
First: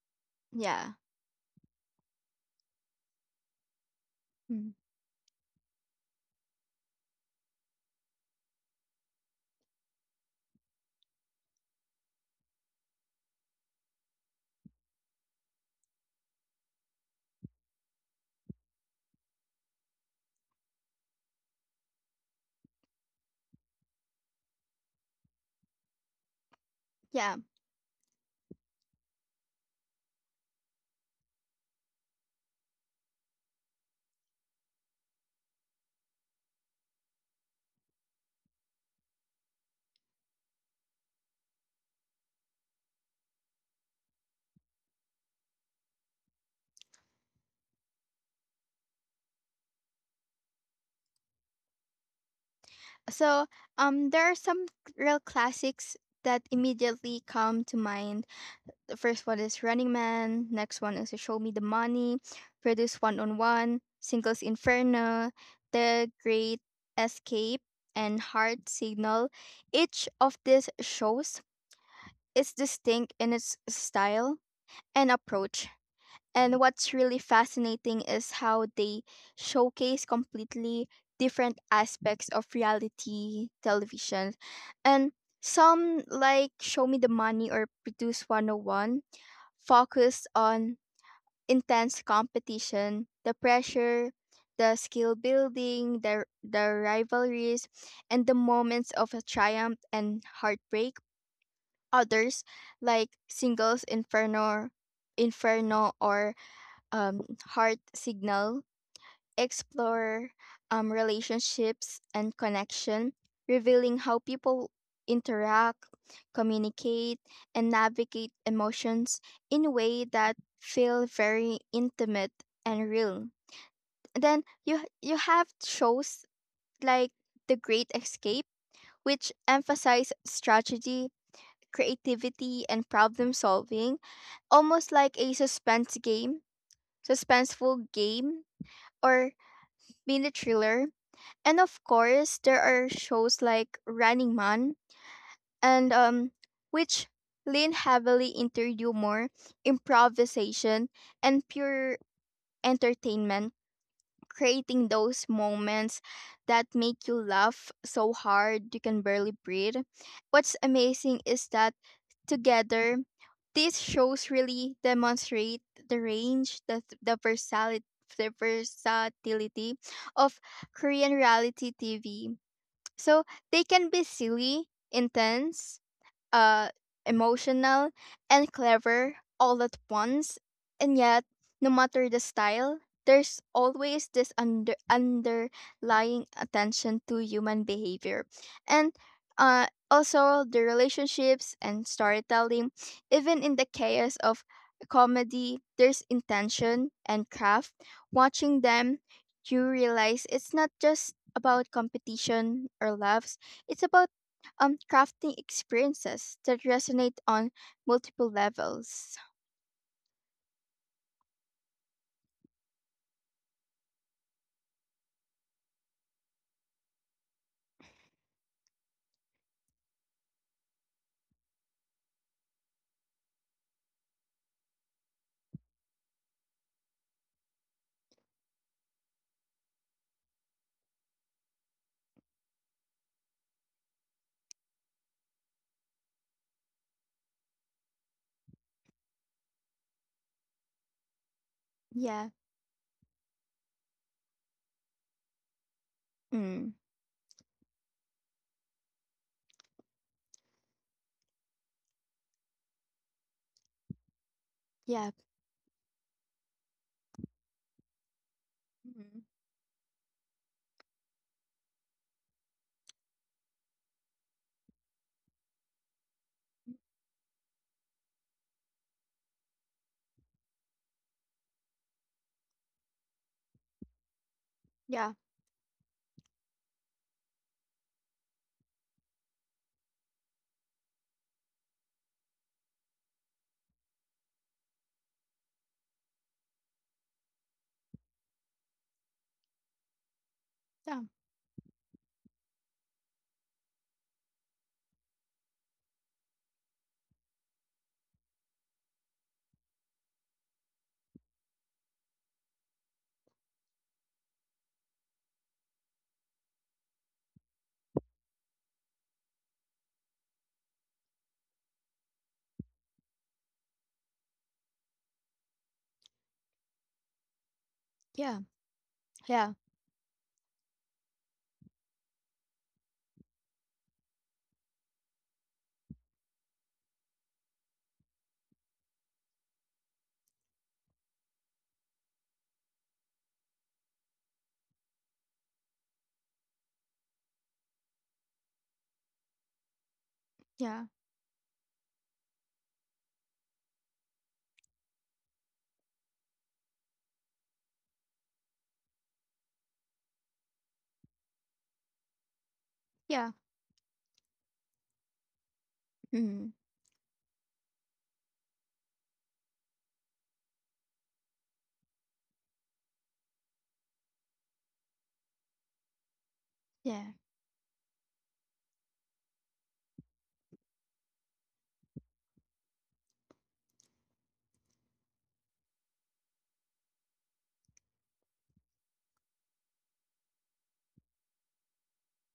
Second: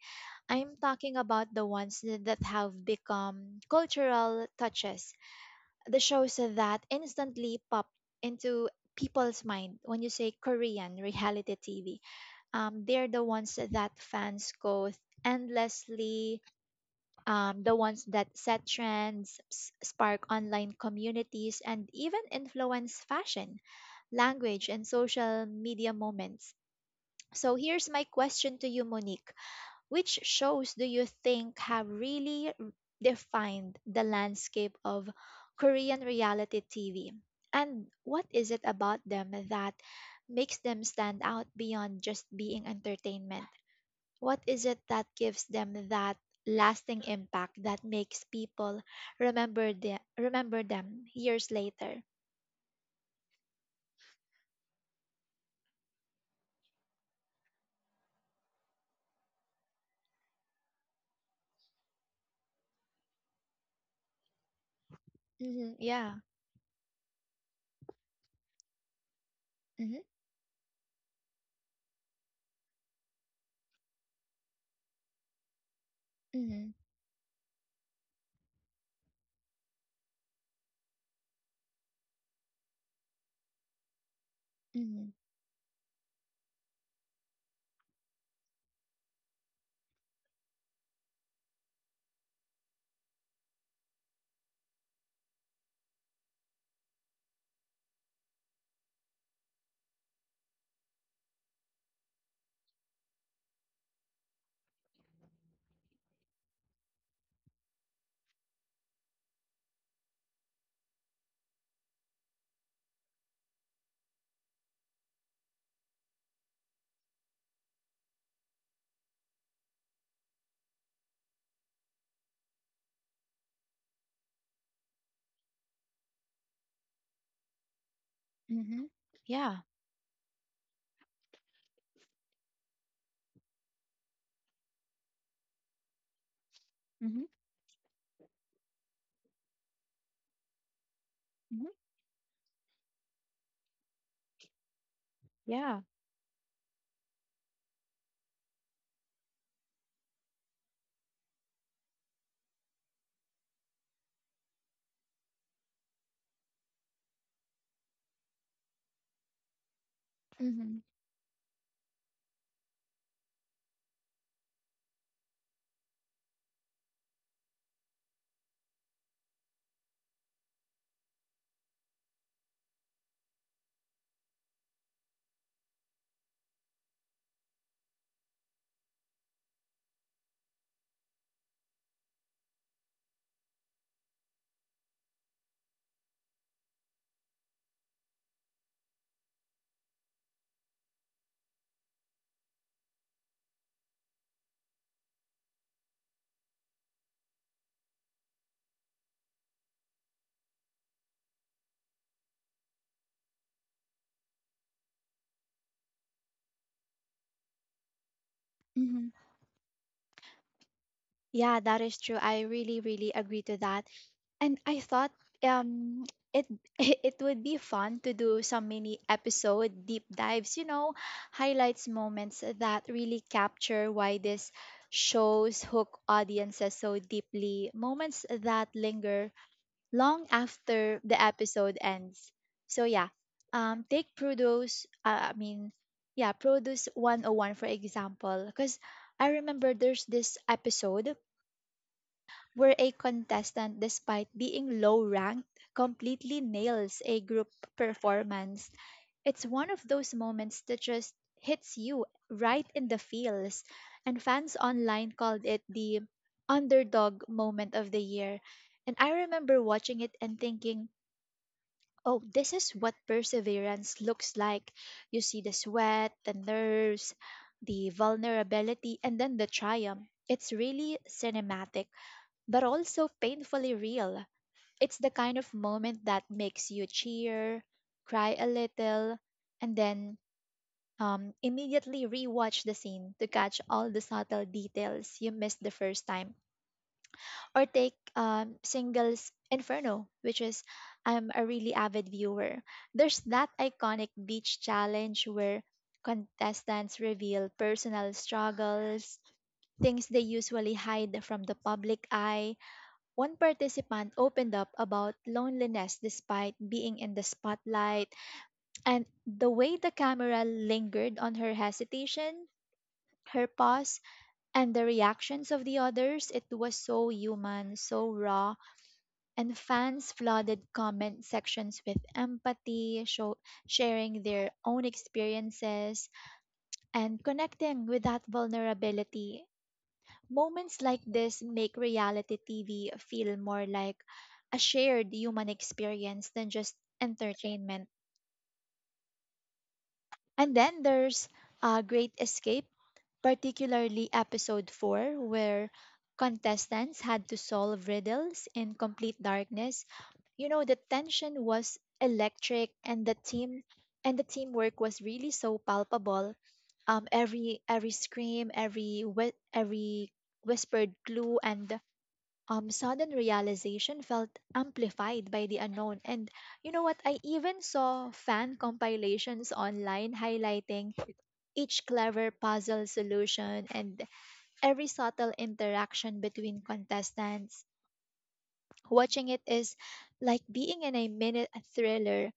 A: I'm
B: Yeah.
A: talking about the ones that have become cultural
B: Mm.
A: touches, the shows that instantly pop into people's mind when you say Korean reality TV. They're the ones that fans go endlessly, the ones that set trends, spark online communities, and even influence fashion, language, and social media moments.
B: Yeah.
A: So here's my question to you, Monique. Which shows do you think have really defined the landscape of Korean reality TV? And what is it about them that makes them stand out beyond just being entertainment? What is it that gives them that lasting impact that makes people remember them years later?
B: So there are some real classics that immediately come to mind. The first one is Running Man, next one is Show Me the Money, Produce One on One, Singles Inferno,
A: Hmm,
B: The
A: yeah.
B: Great Escape, and Heart Signal.
A: Hmm.
B: Each of these shows is distinct in its style and approach. And
A: Hmm.
B: what's really fascinating is how they showcase completely different aspects of reality television.
A: Hmm.
B: And some, like Show Me the Money or Produce 101, focus on intense competition, the pressure, the skill building, the rivalries, and the moments of triumph and heartbreak. Others, like Singles Inferno, Inferno or um, Heart Signal, explore relationships and connection, revealing how people interact, communicate, and navigate emotions in a way that feel very intimate and real. Then you have shows like The Great Escape,
A: Hmm.
B: which
A: Yeah.
B: emphasize strategy, creativity, and problem solving, almost like a suspense game,
A: Mm-hmm.
B: suspenseful game or being mainly thriller. And
A: Mm-hmm.
B: of course, there are shows like Running Man
A: Yeah.
B: and which lean heavily into humor, improvisation, and pure entertainment, creating those moments that make you laugh so hard you can barely breathe. What's
A: Mm-hmm.
B: amazing is that together, these shows really demonstrate the range, the versatility of Korean reality TV. So they can be silly, intense, uh, emotional, and clever all at once. And yet, no matter the style, there's always this underlying attention to human behavior. And also the relationships and storytelling, even in the chaos of comedy, there's intention and craft. Watching them, you realize it's not just about competition or loves, it's about crafting experiences that resonate on multiple
A: Mm-hmm.
B: levels.
A: Yeah, that is true. I really, really agree to that. And I thought um it it would be fun to do some mini episode deep dives, you know, highlights moments that really capture why this shows hook audiences so deeply, moments that linger long after the episode ends. So yeah, take produce. I mean, yeah, produce 101 for example, because I remember there's this episode
B: Yeah.
A: where a contestant, despite being low ranked, completely
B: Mm.
A: nails a group performance. It's one of those moments that just hits you right in the feels, and fans online
B: Yeah.
A: called it the underdog moment of the year. And I
B: Mm.
A: remember watching it and thinking, oh, this is what perseverance looks like. You see the sweat, the nerves, the vulnerability, and then the triumph. It's really cinematic, but also painfully real. It's the
B: Yeah.
A: kind of moment that makes you cheer, cry a little, and then immediately rewatch the scene to catch all the subtle details you missed the first time. Or take singles Inferno, which is,
B: Yeah.
A: I'm a really avid viewer. There's that iconic beach challenge where contestants reveal personal struggles, things they usually hide from the public eye. One participant opened up about loneliness despite being in the spotlight, and the way the camera lingered on her hesitation, her pause, and the reactions of the others, it was so human, so
B: Yeah.
A: raw,
B: Yeah.
A: and fans flooded comment sections with empathy, show, sharing their own experiences, and connecting with that vulnerability. Moments like this make reality TV feel more like a shared human experience than just entertainment. And then
B: Yeah.
A: there's a Great Escape, particularly episode 4, where contestants had to solve riddles in complete darkness. You know, the tension was electric and
B: Yeah.
A: the teamwork was really so palpable.
B: Mm.
A: Every scream, every whispered clue, and sudden realization felt amplified by the unknown. And you know what,
B: Yeah.
A: I even saw fan compilations online highlighting each clever puzzle solution and every subtle interaction between contestants. Watching it is like being in a minute thriller.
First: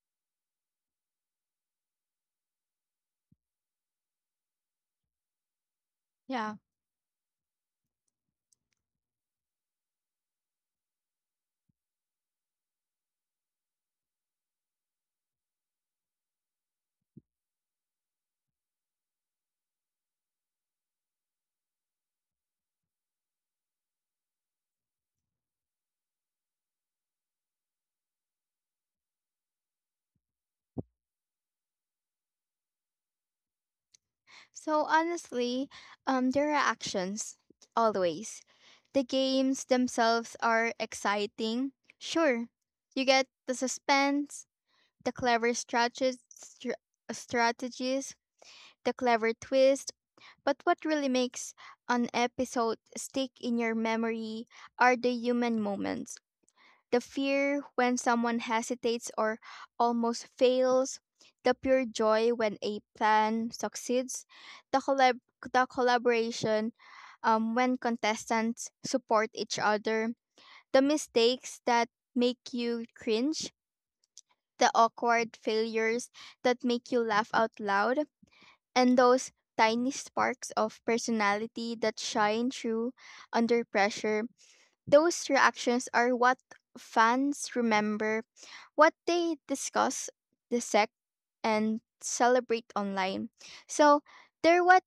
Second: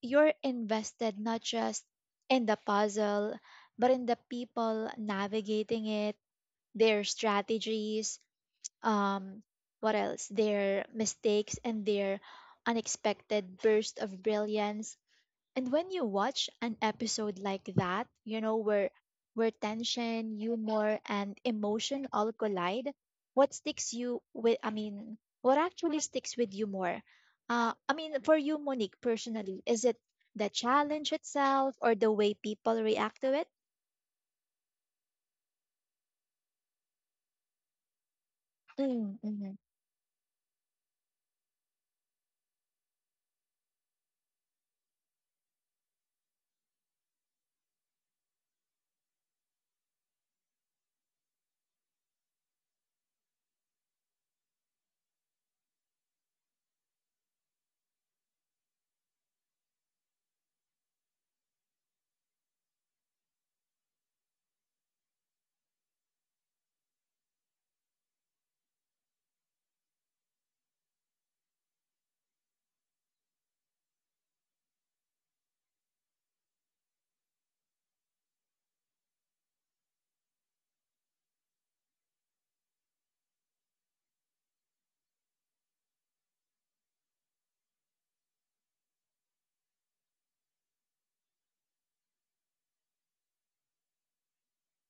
A: You're invested not just in the puzzle, but in the people navigating it,
B: Yeah.
A: their strategies, um, what else? Their mistakes and their unexpected burst of brilliance. And when you watch an episode like that, you know, where tension, humor, and emotion all collide, what sticks you with I mean, what actually sticks with you more? I mean, for you, Monique, personally, is it the challenge itself or the way people react to it?
B: So honestly, there are actions always. The
A: Mm-hmm.
B: games themselves are exciting. Sure. You get the suspense, the clever strategies, the clever twists. But what really makes an episode stick in your memory are the human moments. The fear when someone hesitates or almost fails, the pure joy when a plan succeeds, the, collab- the collaboration when contestants support each other, the mistakes that make you cringe, the awkward failures that make you laugh out loud, and those tiny sparks of personality that shine through under pressure. Those reactions are what fans remember, what they discuss, dissect, and celebrate online. So they're what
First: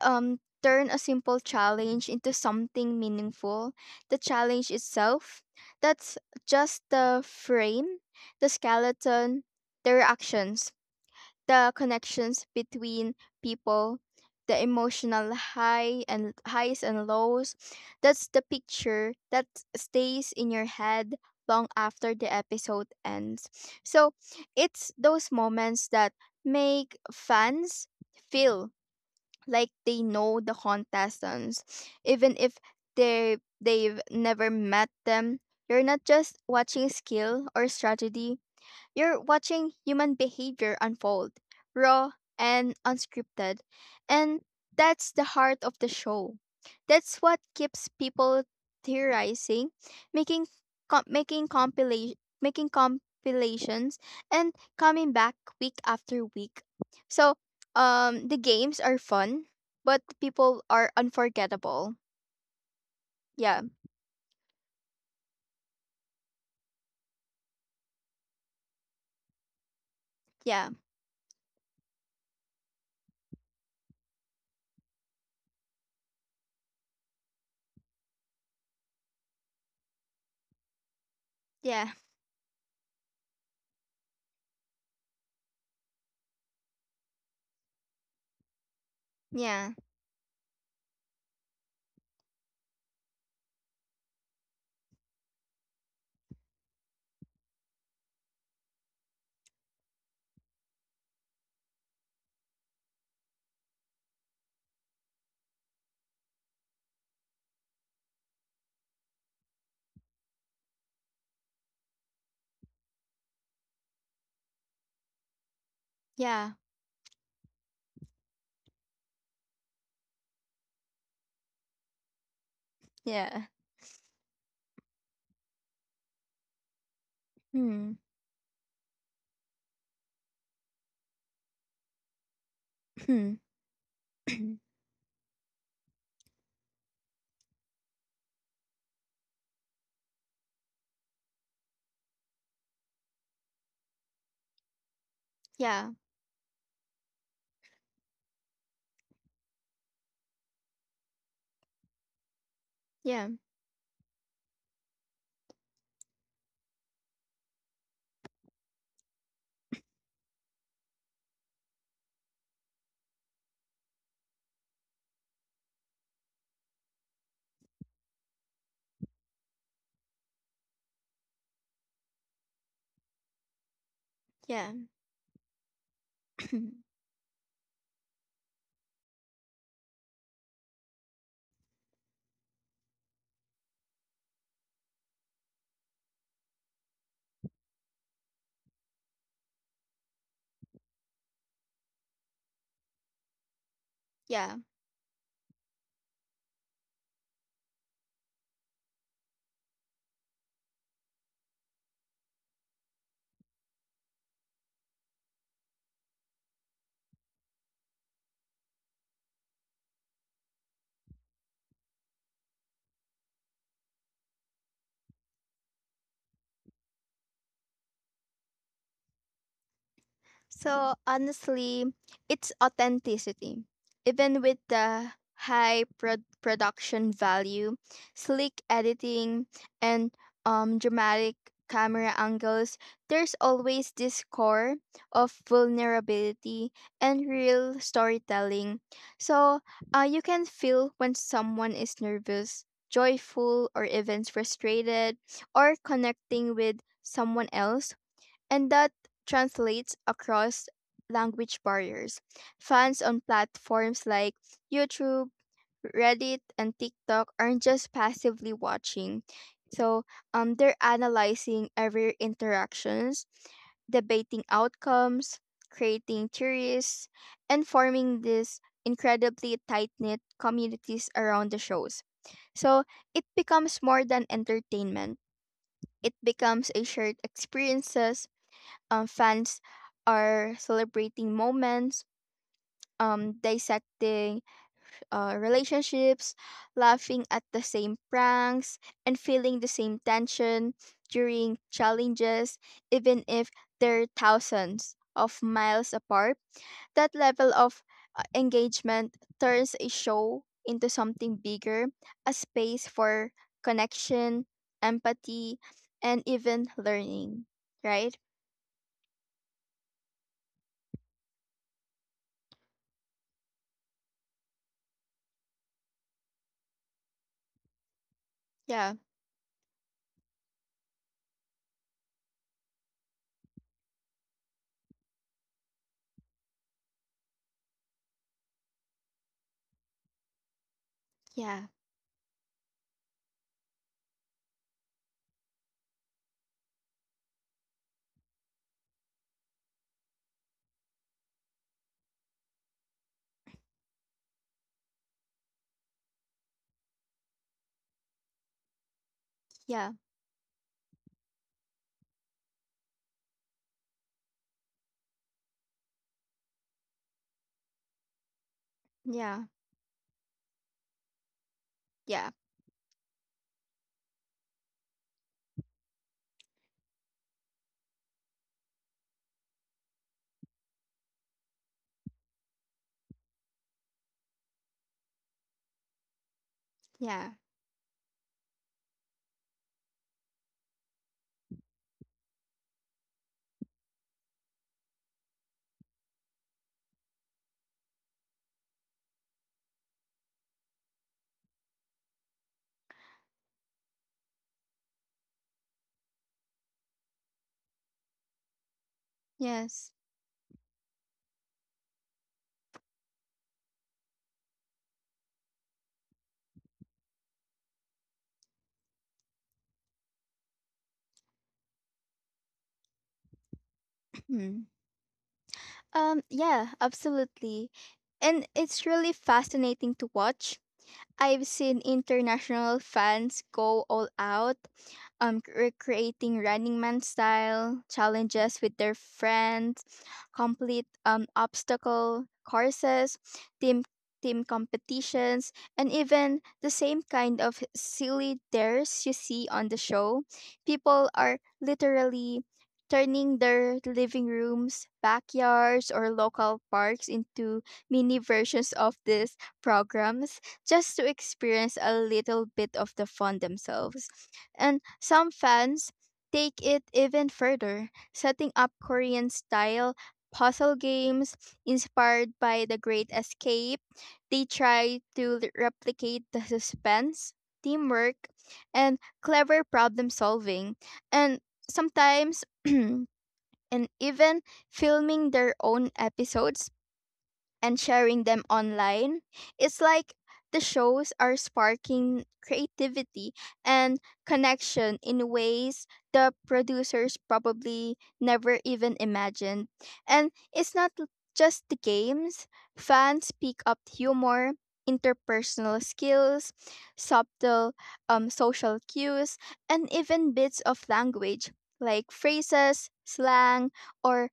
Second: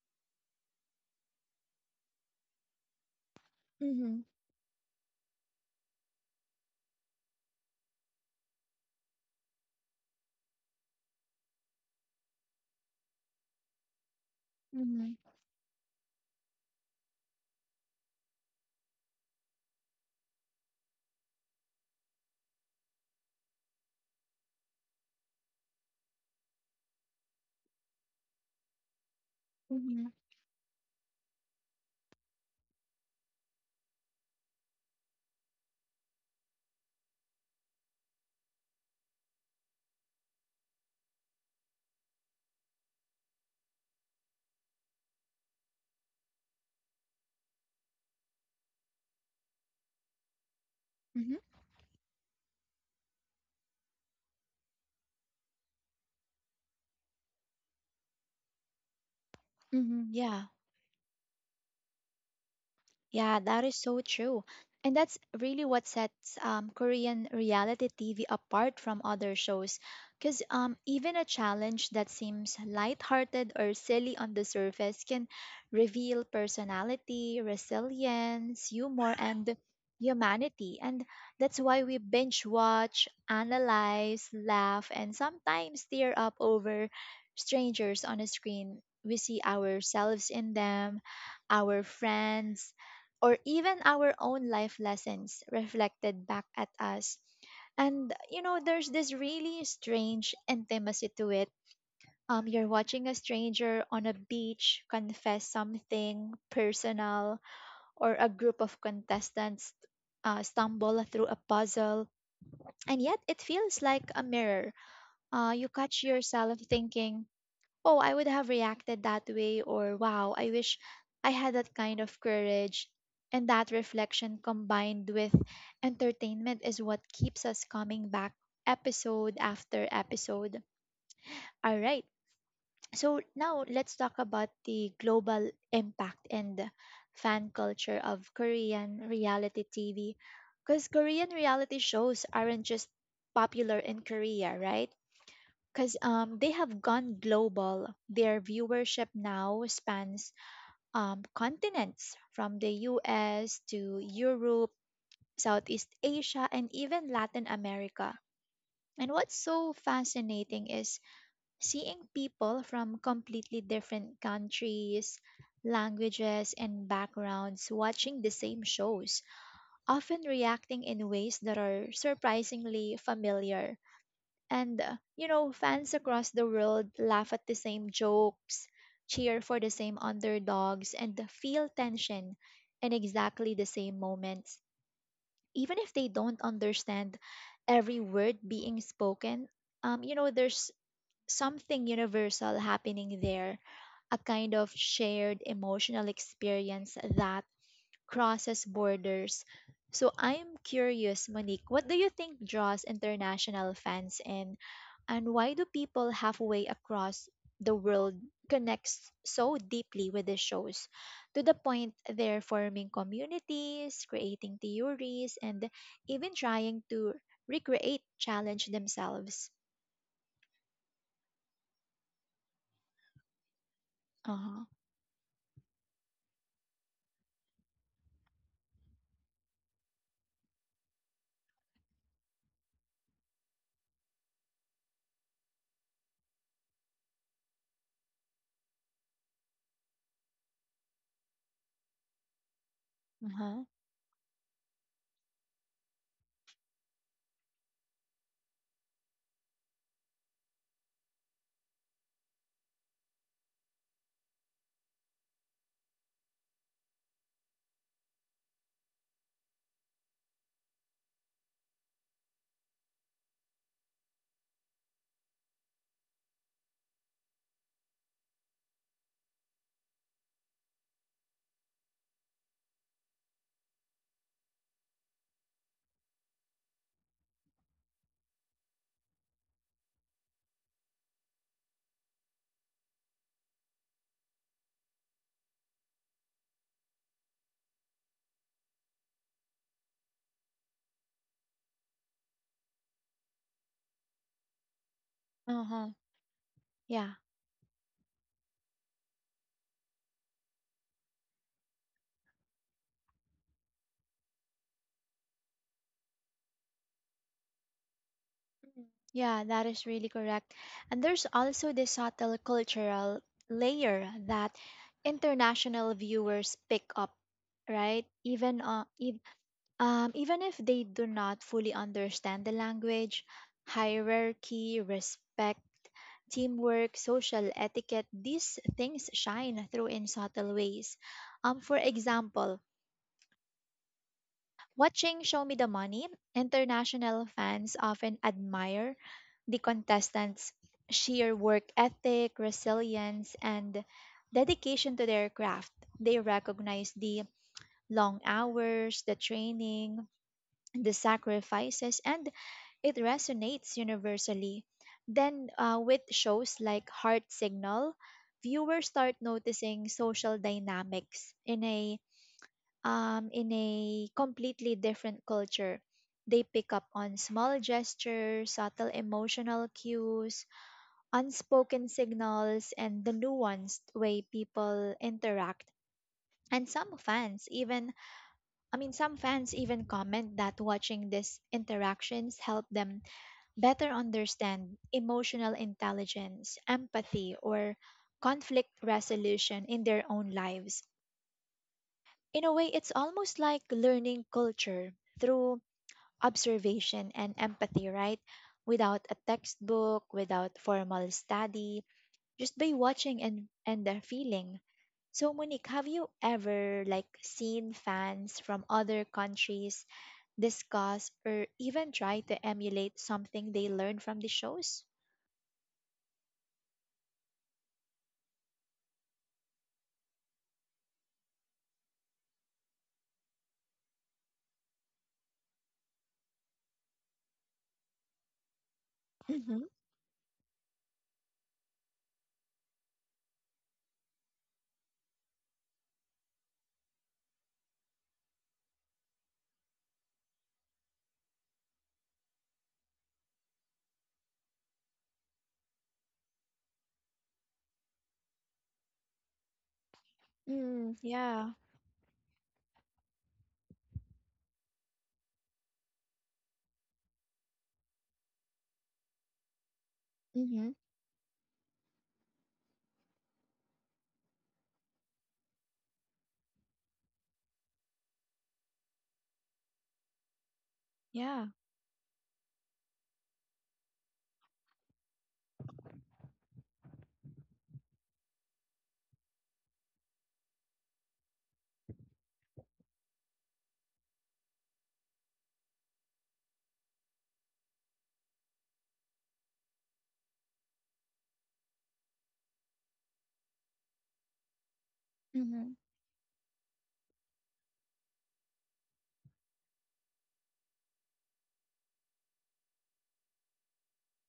B: turn a simple challenge into something meaningful. The
A: Mm-hmm.
B: challenge itself, that's just the frame, the skeleton. The reactions, the connections between people, the
A: Mm-hmm.
B: emotional high and highs and lows, that's the picture that stays in your head long after the episode ends. So it's those moments that make fans feel like they
A: Mm-hmm.
B: know the contestants, even if they've never met them. You're not just watching skill or strategy, you're watching human behavior unfold, raw and unscripted. And that's the heart of the show. That's what keeps people theorizing, making com-
A: Mm-hmm.
B: making compilation making compilations, and coming back week after week. So, the games are fun, but
A: Mm-hmm.
B: the
A: Yeah.
B: people are unforgettable.
A: Yeah, that
B: Yeah.
A: is so true. And that's really what sets Korean reality TV apart from other shows. Because
B: Yeah.
A: even a challenge that seems lighthearted or silly on the surface can reveal personality, resilience, humor, and humanity. And that's why
B: Yeah.
A: we binge watch, analyze, laugh, and sometimes tear up over strangers on a screen. We see
B: Yeah.
A: ourselves in them, our friends or even our own life lessons reflected back at us. And you know, there's this really strange intimacy to it. You're watching a stranger on a beach confess something personal, or a group of contestants stumble through a puzzle, and yet it feels like a mirror. You catch
B: Yeah.
A: yourself thinking, oh, I would have reacted that way, or wow, I wish I had that kind of courage.
B: Yeah.
A: And that reflection combined with entertainment is what keeps us
B: Hmm.
A: coming back episode after episode. All right, so now let's talk about the global impact and fan culture of Korean reality TV. Because Korean reality shows aren't just popular in Korea, right?
B: yeah.
A: Because they have gone global. Their viewership now spans continents from the
B: Yeah.
A: US to Europe, Southeast Asia, and even Latin America. And what's so fascinating is seeing people from completely different countries, languages, and backgrounds watching the same shows, often reacting in ways that are surprisingly familiar.
B: Yeah.
A: And, you know, fans across the world laugh at the same jokes, cheer for the same underdogs, and feel tension in exactly the same moments. Even if they don't understand every word being spoken, you know, there's something universal happening there, a
B: yeah.
A: kind of shared emotional experience that crosses borders. So I am curious, Monique, what do you think draws international fans in, and why do people halfway across the world connects so deeply with the shows to the point they're forming communities, creating theories, and even trying to recreate challenge themselves?
B: So honestly, it's authenticity.
A: Uh
B: Even with
A: huh.
B: the production value, sleek editing, and dramatic camera angles, there's always this core of vulnerability and real storytelling. So you can feel when someone is nervous,
A: Uh huh.
B: joyful, or even frustrated, or connecting with someone else, and that translates across language barriers. Fans on platforms like YouTube, Reddit, and TikTok aren't just passively watching. So they're analyzing every interactions, debating outcomes, creating theories, and forming these incredibly tight-knit communities around the shows. So it becomes more than entertainment. It becomes a shared experiences. Fans are celebrating moments, dissecting relationships, laughing at the same pranks, and feeling the same tension during challenges, even if they're thousands of
A: Uh
B: miles
A: huh.
B: apart. That
A: Yeah.
B: level of engagement turns a show into something bigger, a space for connection, empathy, and even learning, right?
A: Mm, yeah, that is really correct. And there's also this subtle cultural layer that international viewers pick up, right?
B: Yeah,
A: Even if they do not fully understand the language, hierarchy, respect, teamwork, social etiquette, these things shine through in subtle ways.
B: yeah,
A: For example, watching Show Me the Money, international fans often admire the contestants' sheer work ethic, resilience, and dedication to their craft. They recognize the long hours, the
B: yeah.
A: training, the sacrifices, and it resonates universally. Then, with shows like Heart Signal, viewers start
B: Yeah,
A: noticing social dynamics
B: yeah,
A: in a completely different culture. They pick up on small gestures, subtle emotional cues, unspoken signals, and the nuanced way people interact. And some
B: yeah,
A: fans even, I mean, Some fans even comment that watching these interactions help them better understand emotional intelligence, empathy, or conflict resolution in their own lives. In a way, it's almost like learning culture through observation and empathy, right? Without a
B: yes.
A: textbook, without formal study, just by watching and the feeling. So Monique, have you ever like seen fans from other countries discuss or even try to emulate something they learned from the shows?
B: Yeah, absolutely. And it's really fascinating to watch. I've seen international fans go all out, recreating Running Man style challenges with their
A: Mm-hmm.
B: friends, complete obstacle courses, team team competitions, and even the same kind of silly dares you see on the show. People are literally turning their living rooms, backyards, or local parks into mini versions of these programs just
A: Mm,
B: to
A: yeah.
B: experience a little bit of the fun themselves. And some fans take it even further, setting up Korean style
A: Mm-hmm.
B: puzzle games inspired by The Great Escape. They try to replicate the suspense, teamwork, and clever problem solving. And
A: Yeah.
B: sometimes and even filming their own episodes and sharing them online. It's like the shows are sparking creativity and connection in ways the producers probably never even imagined. And it's not just the games, fans pick up humor,
A: Mm-hmm.
B: interpersonal skills, subtle social cues, and even bits of language like phrases, slang, or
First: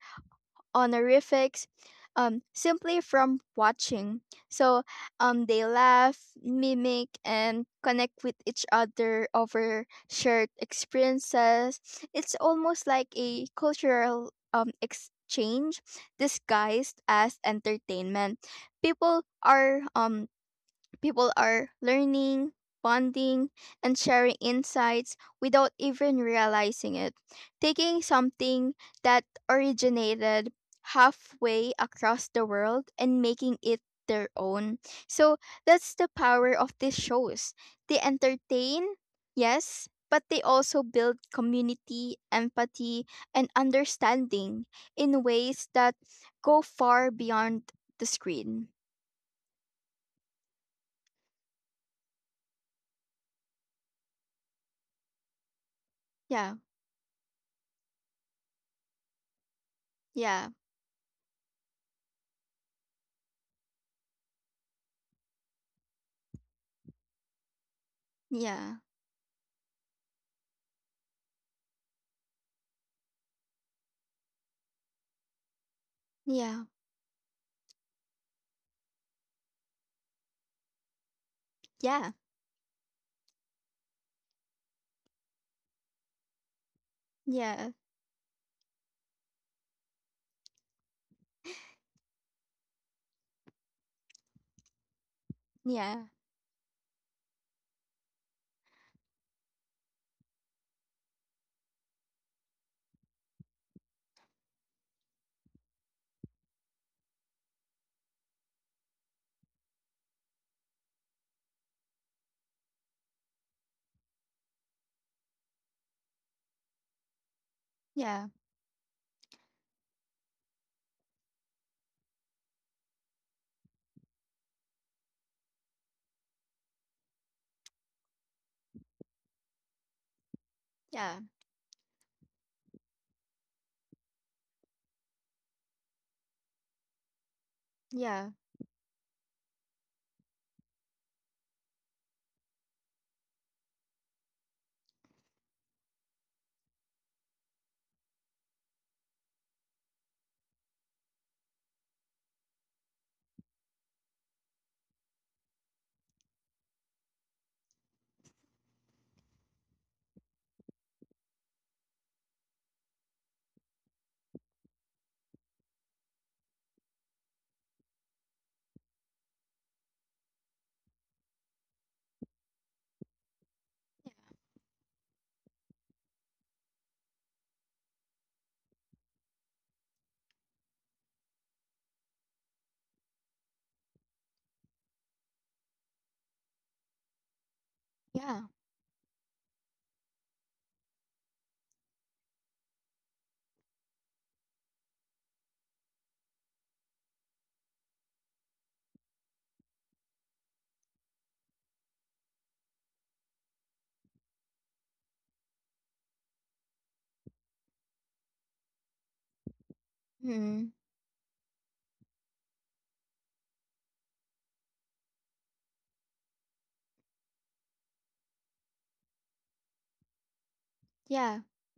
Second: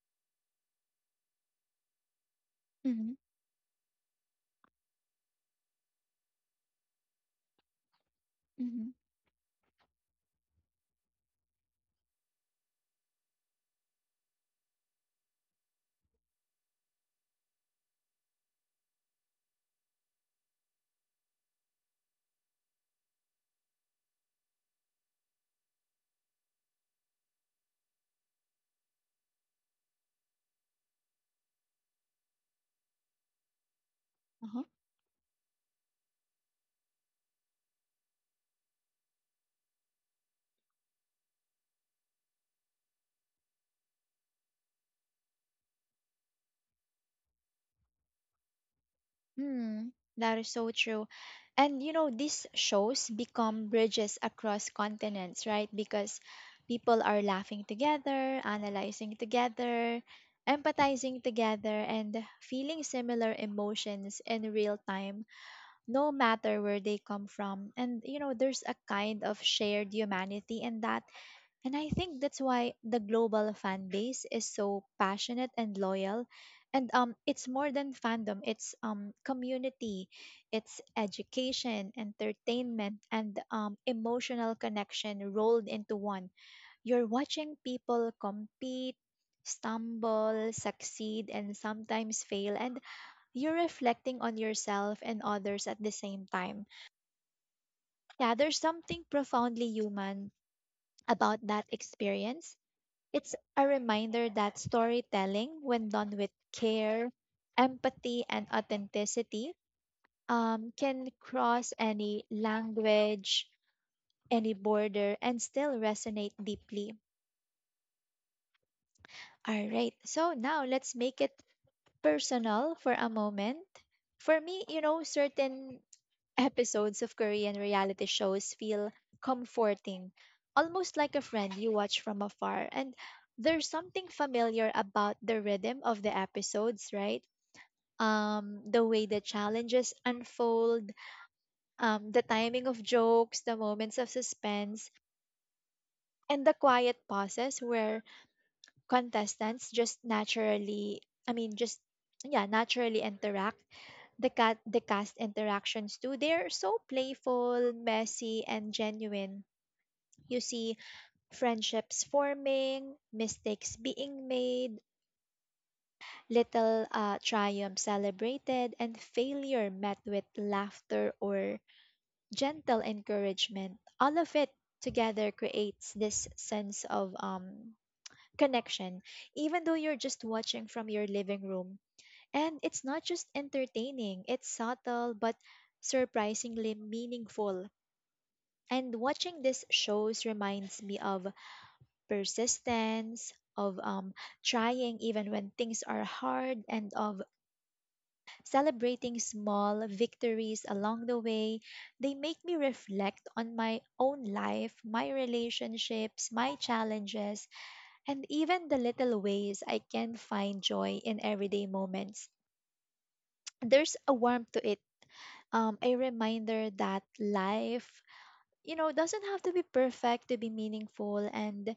B: honorifics, simply
A: Mm-hmm.
B: from watching. So they laugh, mimic, and connect with each
A: Mm-hmm.
B: other over shared experiences. It's almost like a cultural exchange disguised as entertainment. People are um, People are learning, bonding, and sharing insights without even realizing it, taking something that originated halfway across the world and making it their
A: Uh-huh.
B: own. So that's the power of these shows. They entertain, yes, but they also build community, empathy, and understanding in ways that go far beyond the screen.
A: Mm, that is so true. And you know, these shows become bridges across continents, right? Because
B: Yeah,
A: people are laughing together, analyzing together,
B: yeah,
A: empathizing together, and feeling similar emotions in real time, no matter where they come from. And you know, there's a
B: yeah.
A: kind of shared humanity in that, and I think that's why the global fan base is so passionate and loyal.
B: Yeah,
A: And it's more than fandom, it's community, it's education,
B: yeah,
A: entertainment, and emotional connection rolled into one. You're watching
B: yeah,
A: people compete, stumble, succeed, and sometimes fail, and you're reflecting on yourself and others at the
B: yeah,
A: same time. Yeah, there's something profoundly human about that experience. It's a reminder that storytelling, when done with care, empathy, and authenticity, can cross any language, any border, and still resonate deeply.
B: yeah,
A: All right, so now let's make it personal for a moment. For me, you know, certain episodes of Korean reality shows feel comforting, almost like
B: yeah,
A: a friend you watch from afar. And there's something familiar about the rhythm of the episodes, right?
B: yeah,
A: The way the challenges unfold, the timing of jokes, the moments of suspense, and the quiet pauses where contestants just naturally, I mean, just, yeah, naturally interact. The cast interactions too, they're so playful, messy, and genuine. You see friendships forming, mistakes being made, little triumphs celebrated, and failure met with laughter or gentle encouragement. All of it together creates this sense of connection, even though you're just watching from your living room. And it's not just entertaining, it's subtle but surprisingly meaningful.
B: yeah.
A: And watching these shows reminds me of persistence, of trying even when things are hard, and of celebrating small victories along the way. They make me reflect on my own life, my relationships, my challenges, and even the little ways I can find
B: Mm,
A: joy in everyday moments. There's a warmth to it, a reminder that life, you know, doesn't have to be perfect to be meaningful,
B: yeah.
A: and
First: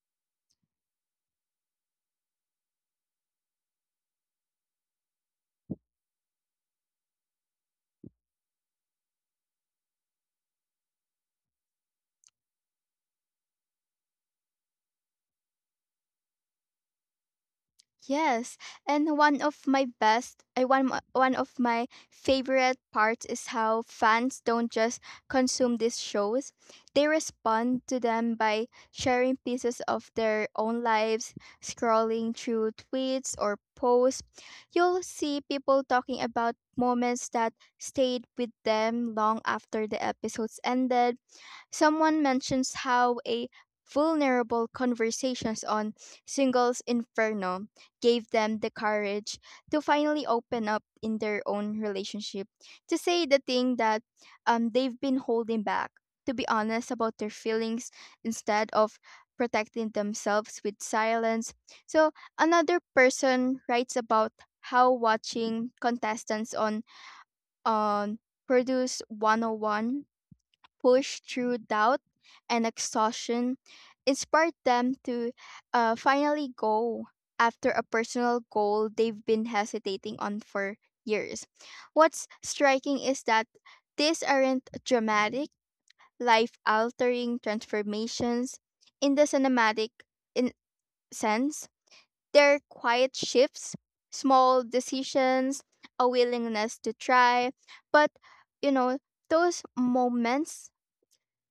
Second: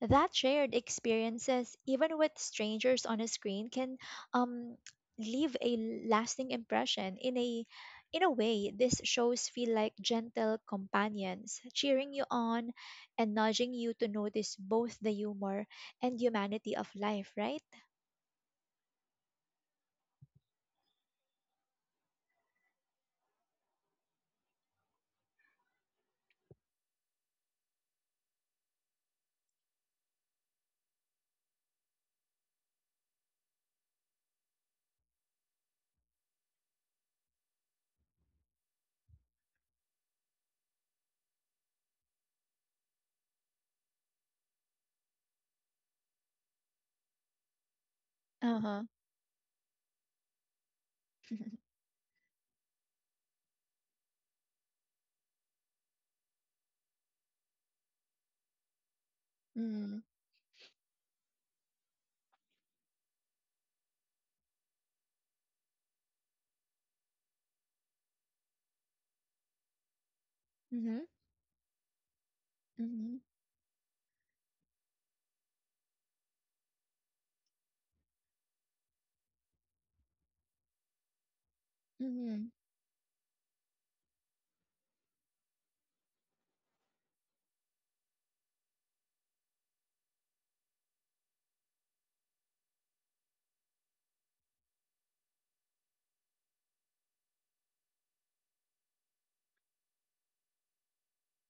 A: that shared experiences, even with strangers on a screen, can um, leave a lasting impression. In a in a way, these shows feel like gentle companions, cheering you on and nudging you to notice both the humor and humanity of life, right?
B: Yes. And one of my best, one of my favorite parts is how fans don't just consume these shows. They respond to them by sharing pieces of their own lives, scrolling through tweets or posts. You'll see people talking about moments that stayed with them long after the episodes ended. Someone mentions how a vulnerable conversations on Singles Inferno gave them the
A: Uh-huh.
B: courage to finally open up in their own relationship, to say the thing that they've been holding back, to be honest about their feelings instead of protecting
A: Mm.
B: themselves with silence. So another person writes about how watching contestants on Produce 101
A: Mhm.
B: push through doubt and
A: Mhm.
B: exhaustion, inspired them to finally go after a personal goal they've been hesitating on for years. What's
A: Mhm.
B: striking is that these aren't dramatic, life altering transformations in the cinematic in- sense, they're quiet shifts, small decisions, a willingness to try, but you know, those moments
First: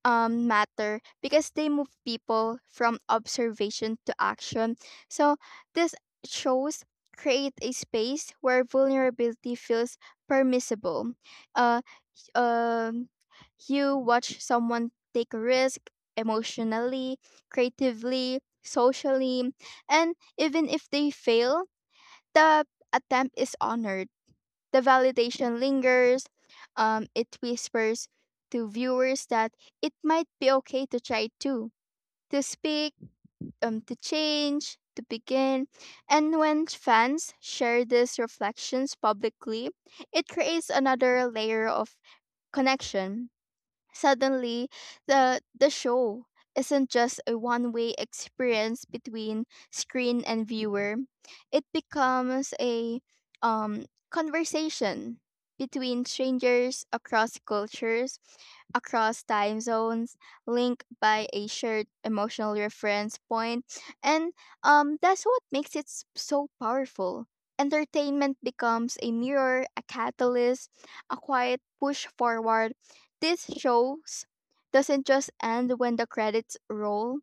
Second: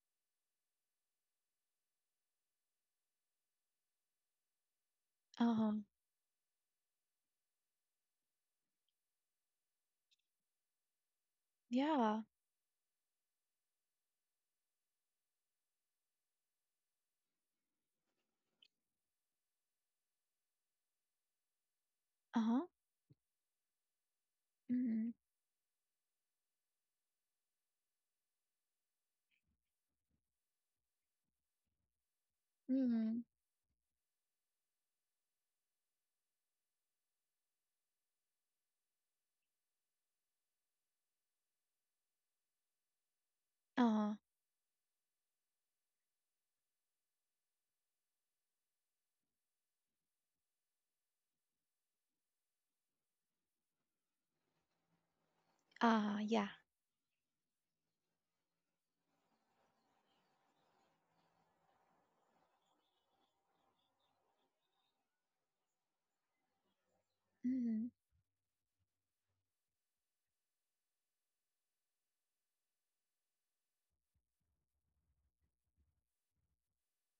B: matter because they move people from observation to action. So
A: Uh-huh.
B: this shows create a space where vulnerability feels permissible. Uh,
A: Yeah.
B: um, you watch someone take a risk emotionally, creatively, socially, and even if they fail,
A: Uh-huh.
B: the attempt is honored. The
A: Mhm.
B: validation lingers. It whispers to viewers that it might be okay to try too, to speak,
A: Mhm.
B: to change, to begin. And when fans share these reflections publicly, it creates another layer of connection.
A: Uh-huh.
B: Suddenly, the show isn't just a one-way experience between screen and viewer. It becomes a um conversation between
A: Ah, yeah.
B: strangers across cultures, across time zones, linked by a shared emotional reference point, and that's what makes it so powerful.
A: Mhm.
B: Entertainment becomes a mirror, a catalyst, a quiet push forward. These shows doesn't just end when the credits roll,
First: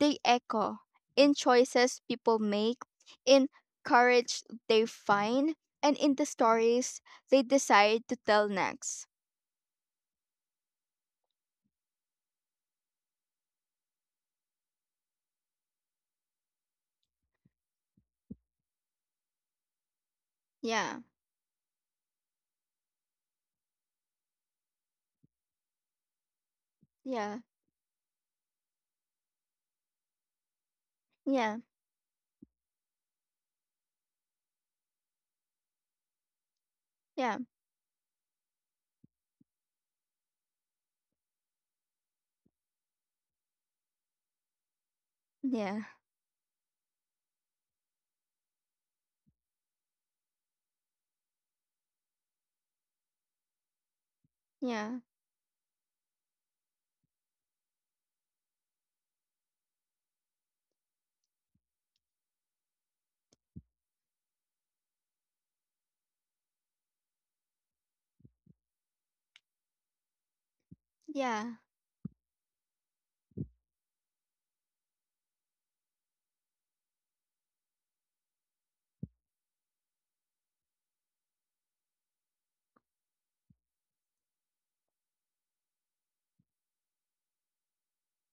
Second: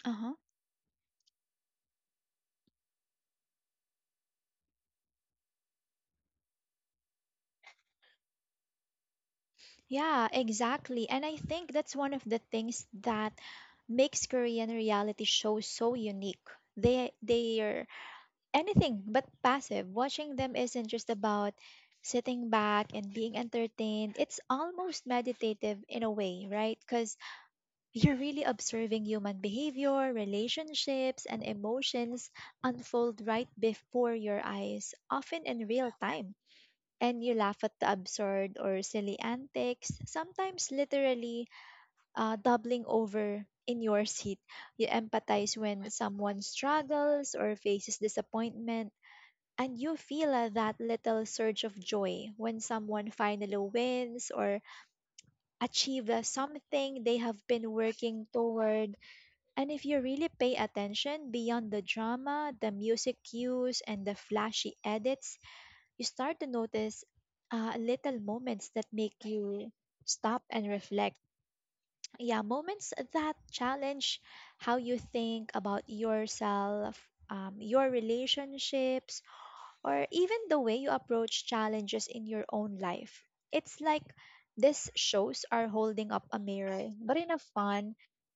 B: they
A: Uh-huh.
B: echo in choices people make, in courage they find, and in the stories they decide to tell next.
A: Yeah, exactly. And I think that's one of the things that makes Korean reality shows so unique. They're anything but passive. Watching them isn't
B: Yeah,
A: just about sitting back and being entertained. It's almost meditative in a way, right? Cuz
B: yeah,
A: you're really observing human behavior, relationships, and
B: yeah,
A: emotions unfold right before your eyes, often in real time. And you
B: yeah,
A: laugh at the absurd or silly antics, sometimes literally doubling over in your seat. You empathize
B: yeah,
A: when someone struggles or faces disappointment, and you feel that little surge of joy when someone finally wins or
B: yeah,
A: achieves something they have been working toward. And if you really pay attention beyond the drama, the music cues, and the flashy edits, you start to notice little moments that make you stop and reflect.
B: yeah,
A: Yeah, moments that challenge how you think about yourself, your relationships, or even the way you approach challenges in your own life. It's like these shows are holding up a mirror, but in a fun,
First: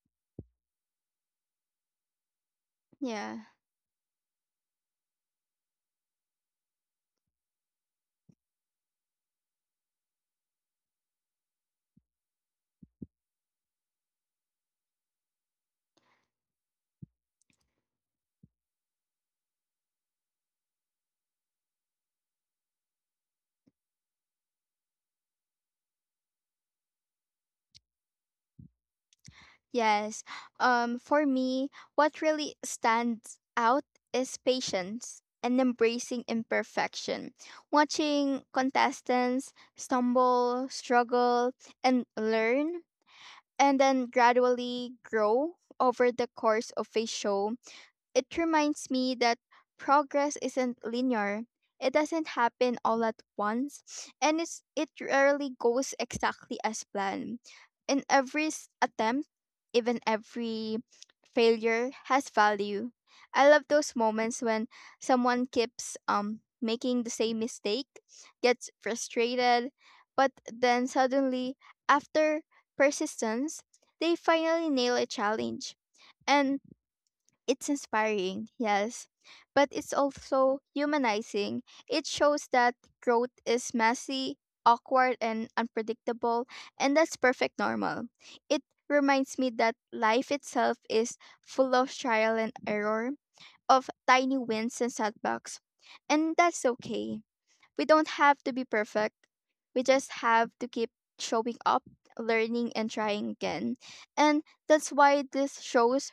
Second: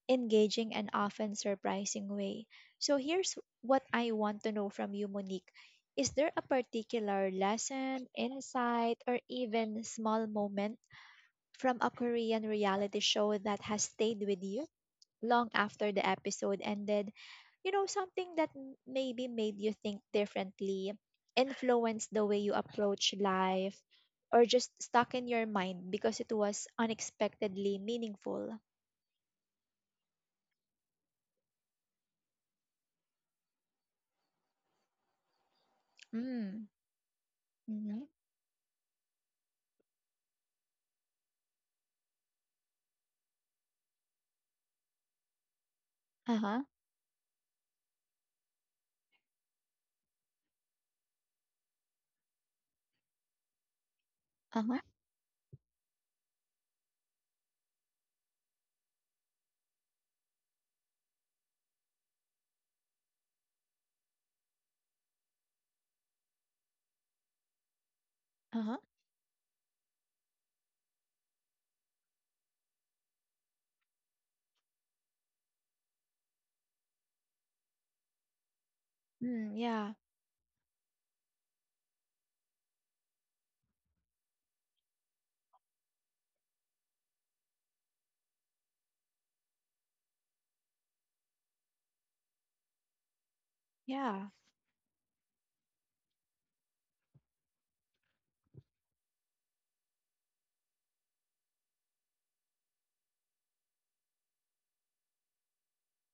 A: engaging, and often surprising way. So here's
B: yeah.
A: what I want to know from you, Monique. Is there a particular lesson, insight, or even small moment from a Korean reality show that has stayed with you long after the episode ended? You know, something that maybe made you think differently, influenced the way you approach life, or just stuck in your mind because it was unexpectedly meaningful.
B: Yes. For me, what really stands out is patience and embracing
A: Mm.
B: imperfection.
A: Mm-hmm.
B: Watching contestants stumble, struggle, and learn, and then gradually grow over the
A: Uh-huh.
B: course of a show, it reminds me that progress isn't linear. It doesn't happen all at once, and it's,
A: Uh-huh.
B: it rarely goes exactly as planned. In attempt, even every failure has value. I love those moments when someone keeps making the same mistake, gets
A: Uh-huh.
B: frustrated, but then suddenly after persistence, they finally nail a challenge. And it's inspiring, yes,
A: Mm,
B: but it's
A: yeah.
B: also humanizing. It shows that growth is messy, awkward, and unpredictable, and that's perfect normal. It reminds me that life itself is full of trial and error, of
A: Yeah.
B: tiny wins and setbacks, and that's okay. We don't have to be perfect. We just have to keep showing up, learning, and trying again. And that's why these shows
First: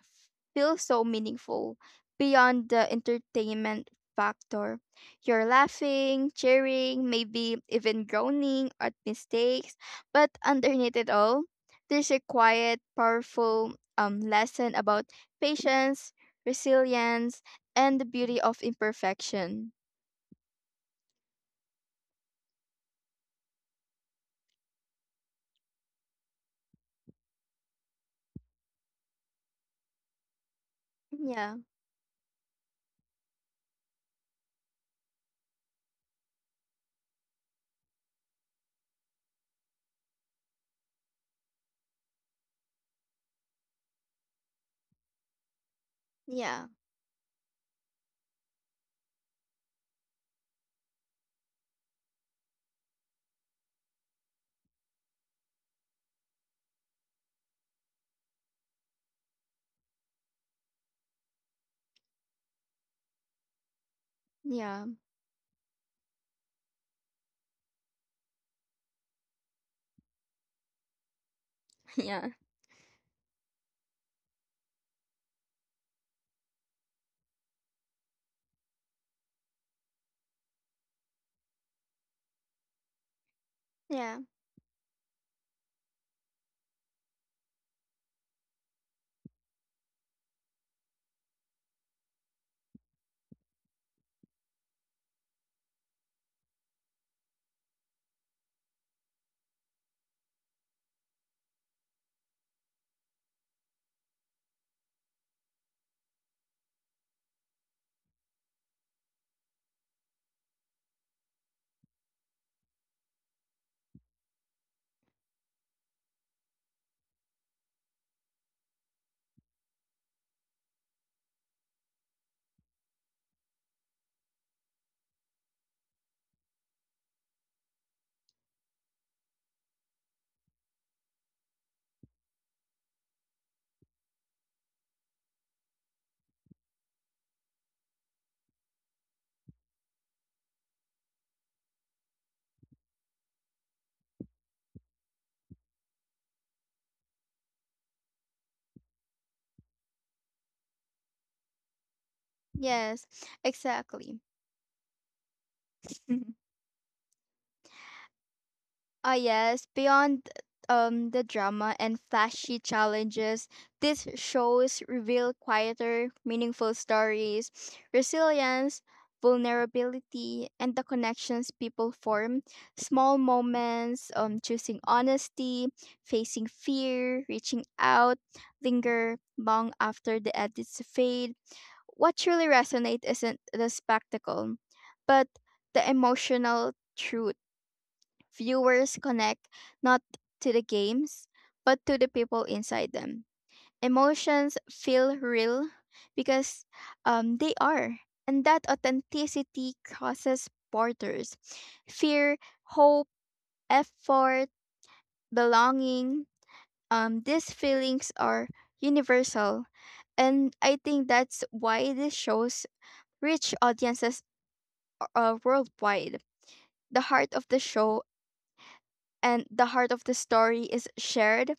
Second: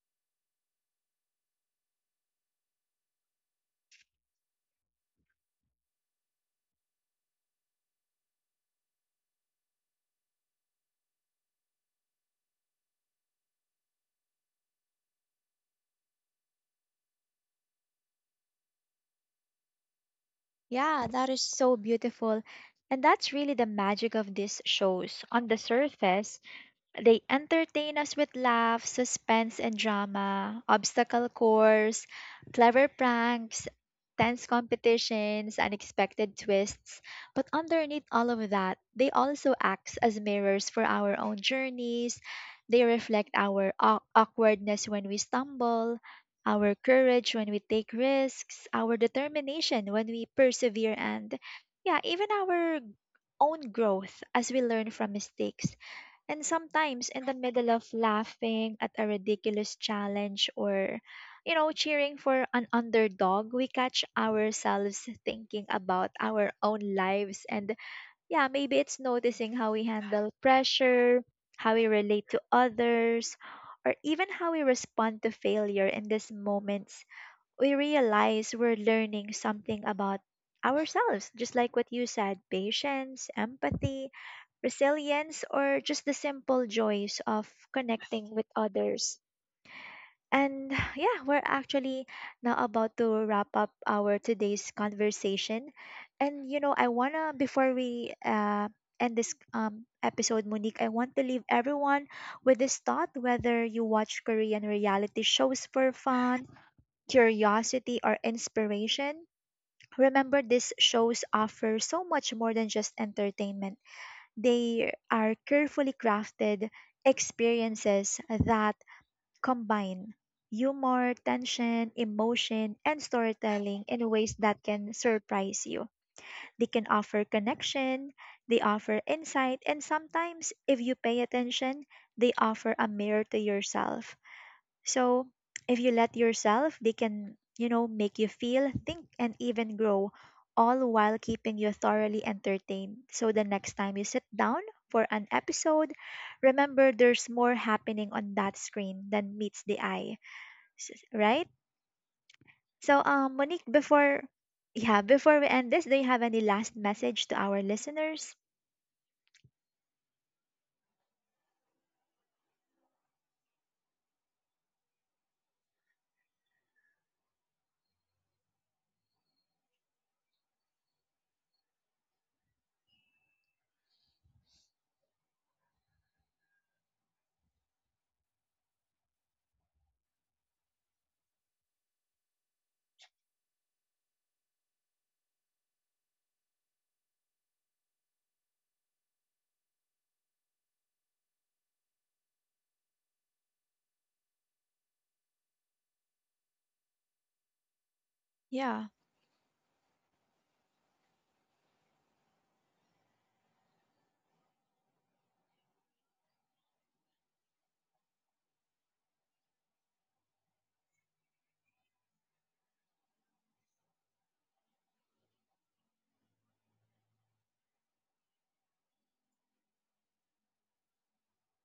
B: feel so meaningful beyond the entertainment factor. You're laughing, cheering, maybe even groaning at mistakes, but underneath it all, there's a quiet, powerful lesson about patience, resilience, and the beauty of imperfection.
A: Yeah, that is so beautiful. And that's really the magic of these shows. On the surface, they entertain us with laughs, suspense, and drama, obstacle
B: Yeah,
A: course, clever pranks, tense competitions, unexpected twists. But underneath all of that, they also act as mirrors for our own journeys. They reflect our awkwardness when we stumble,
B: yeah.
A: our courage when we take risks, our determination when we persevere, and yeah, even our own growth as we learn from mistakes. And sometimes in the middle of laughing at a ridiculous challenge or, you know, cheering for an underdog, we catch
B: Yeah,
A: ourselves thinking about our own lives. And yeah, maybe it's noticing how we handle pressure, how we relate
B: yeah,
A: to others, or even how we respond to failure in these moments. We realize we're learning something about ourselves, just like what you said, patience, empathy,
B: yeah.
A: resilience, or just the simple joys of connecting with others. And yeah, we're actually now about to wrap up our today's conversation. And you know, I wanna, before we end this episode, Monique, I want to leave everyone with this thought: whether you watch Korean reality shows for fun, curiosity, or inspiration, remember, these shows offer so much more than just entertainment. They are carefully crafted experiences that combine humor, tension, emotion, and storytelling in ways that can surprise you. They can offer connection, they offer insight, and sometimes, if you pay attention, they offer a mirror to yourself. So, if you let yourself, they can, you know, make you feel, think, and even grow, all while keeping you thoroughly entertained. So, the next time you sit down for an episode, remember, there's more happening on that screen than meets the eye, right? So,
B: Yes,
A: Monique,
B: exactly.
A: before yeah, before we end this, do you have any last message to our listeners?
B: Ah, yes. Beyond the drama and flashy challenges, these shows reveal quieter, meaningful stories, resilience, vulnerability, and the connections people form. Small moments, choosing honesty, facing fear, reaching out, linger long after the edits fade. What truly resonates isn't the spectacle, but the emotional truth. Viewers connect not to the games, but to the people inside them. Emotions feel real because they are. And that
A: Yeah,
B: authenticity crosses borders. Fear, hope, effort, belonging. These feelings are universal. And I think that's why these shows reach audiences worldwide. The heart of the show and the heart of the story is shared,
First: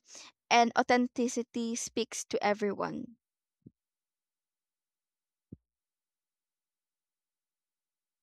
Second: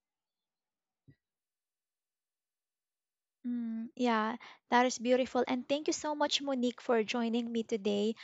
B: and authenticity speaks to everyone.
A: mm, yeah, that is beautiful. And thank you so much, Monique, for joining me today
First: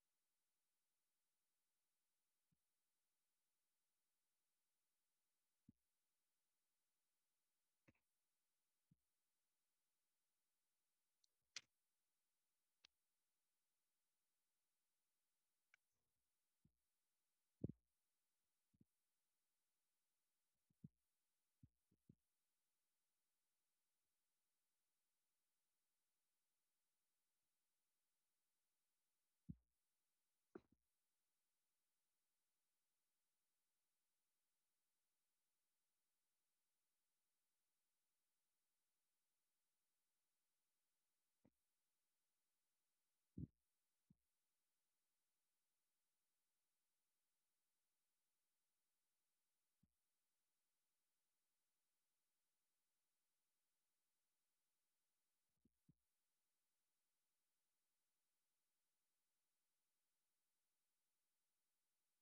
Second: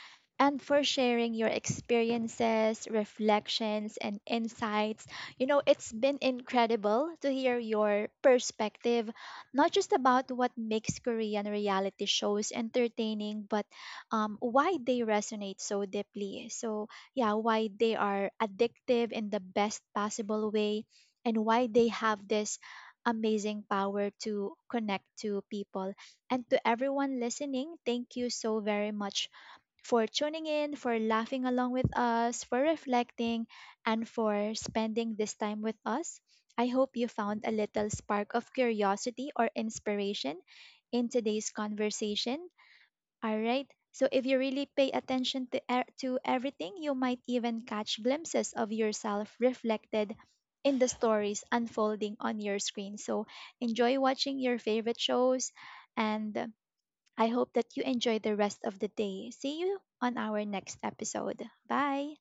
A: and for sharing your experiences, reflections, and insights. You know, it's been incredible to hear your perspective, not just about what makes Korean reality shows entertaining, but why they resonate so deeply. So, yeah, why they are addictive in the best possible way and why they have this amazing power to connect to people. And to everyone listening, thank you so very much for tuning in, for laughing along with us, for reflecting, and for spending this time with us. I hope you found a little spark of curiosity or inspiration in today's conversation. All right. So if you really pay attention to to everything, you might even catch glimpses of yourself reflected in the stories unfolding on your screen. So enjoy watching your favorite shows and I hope that you enjoy the rest of the day. See you on our next episode. Bye.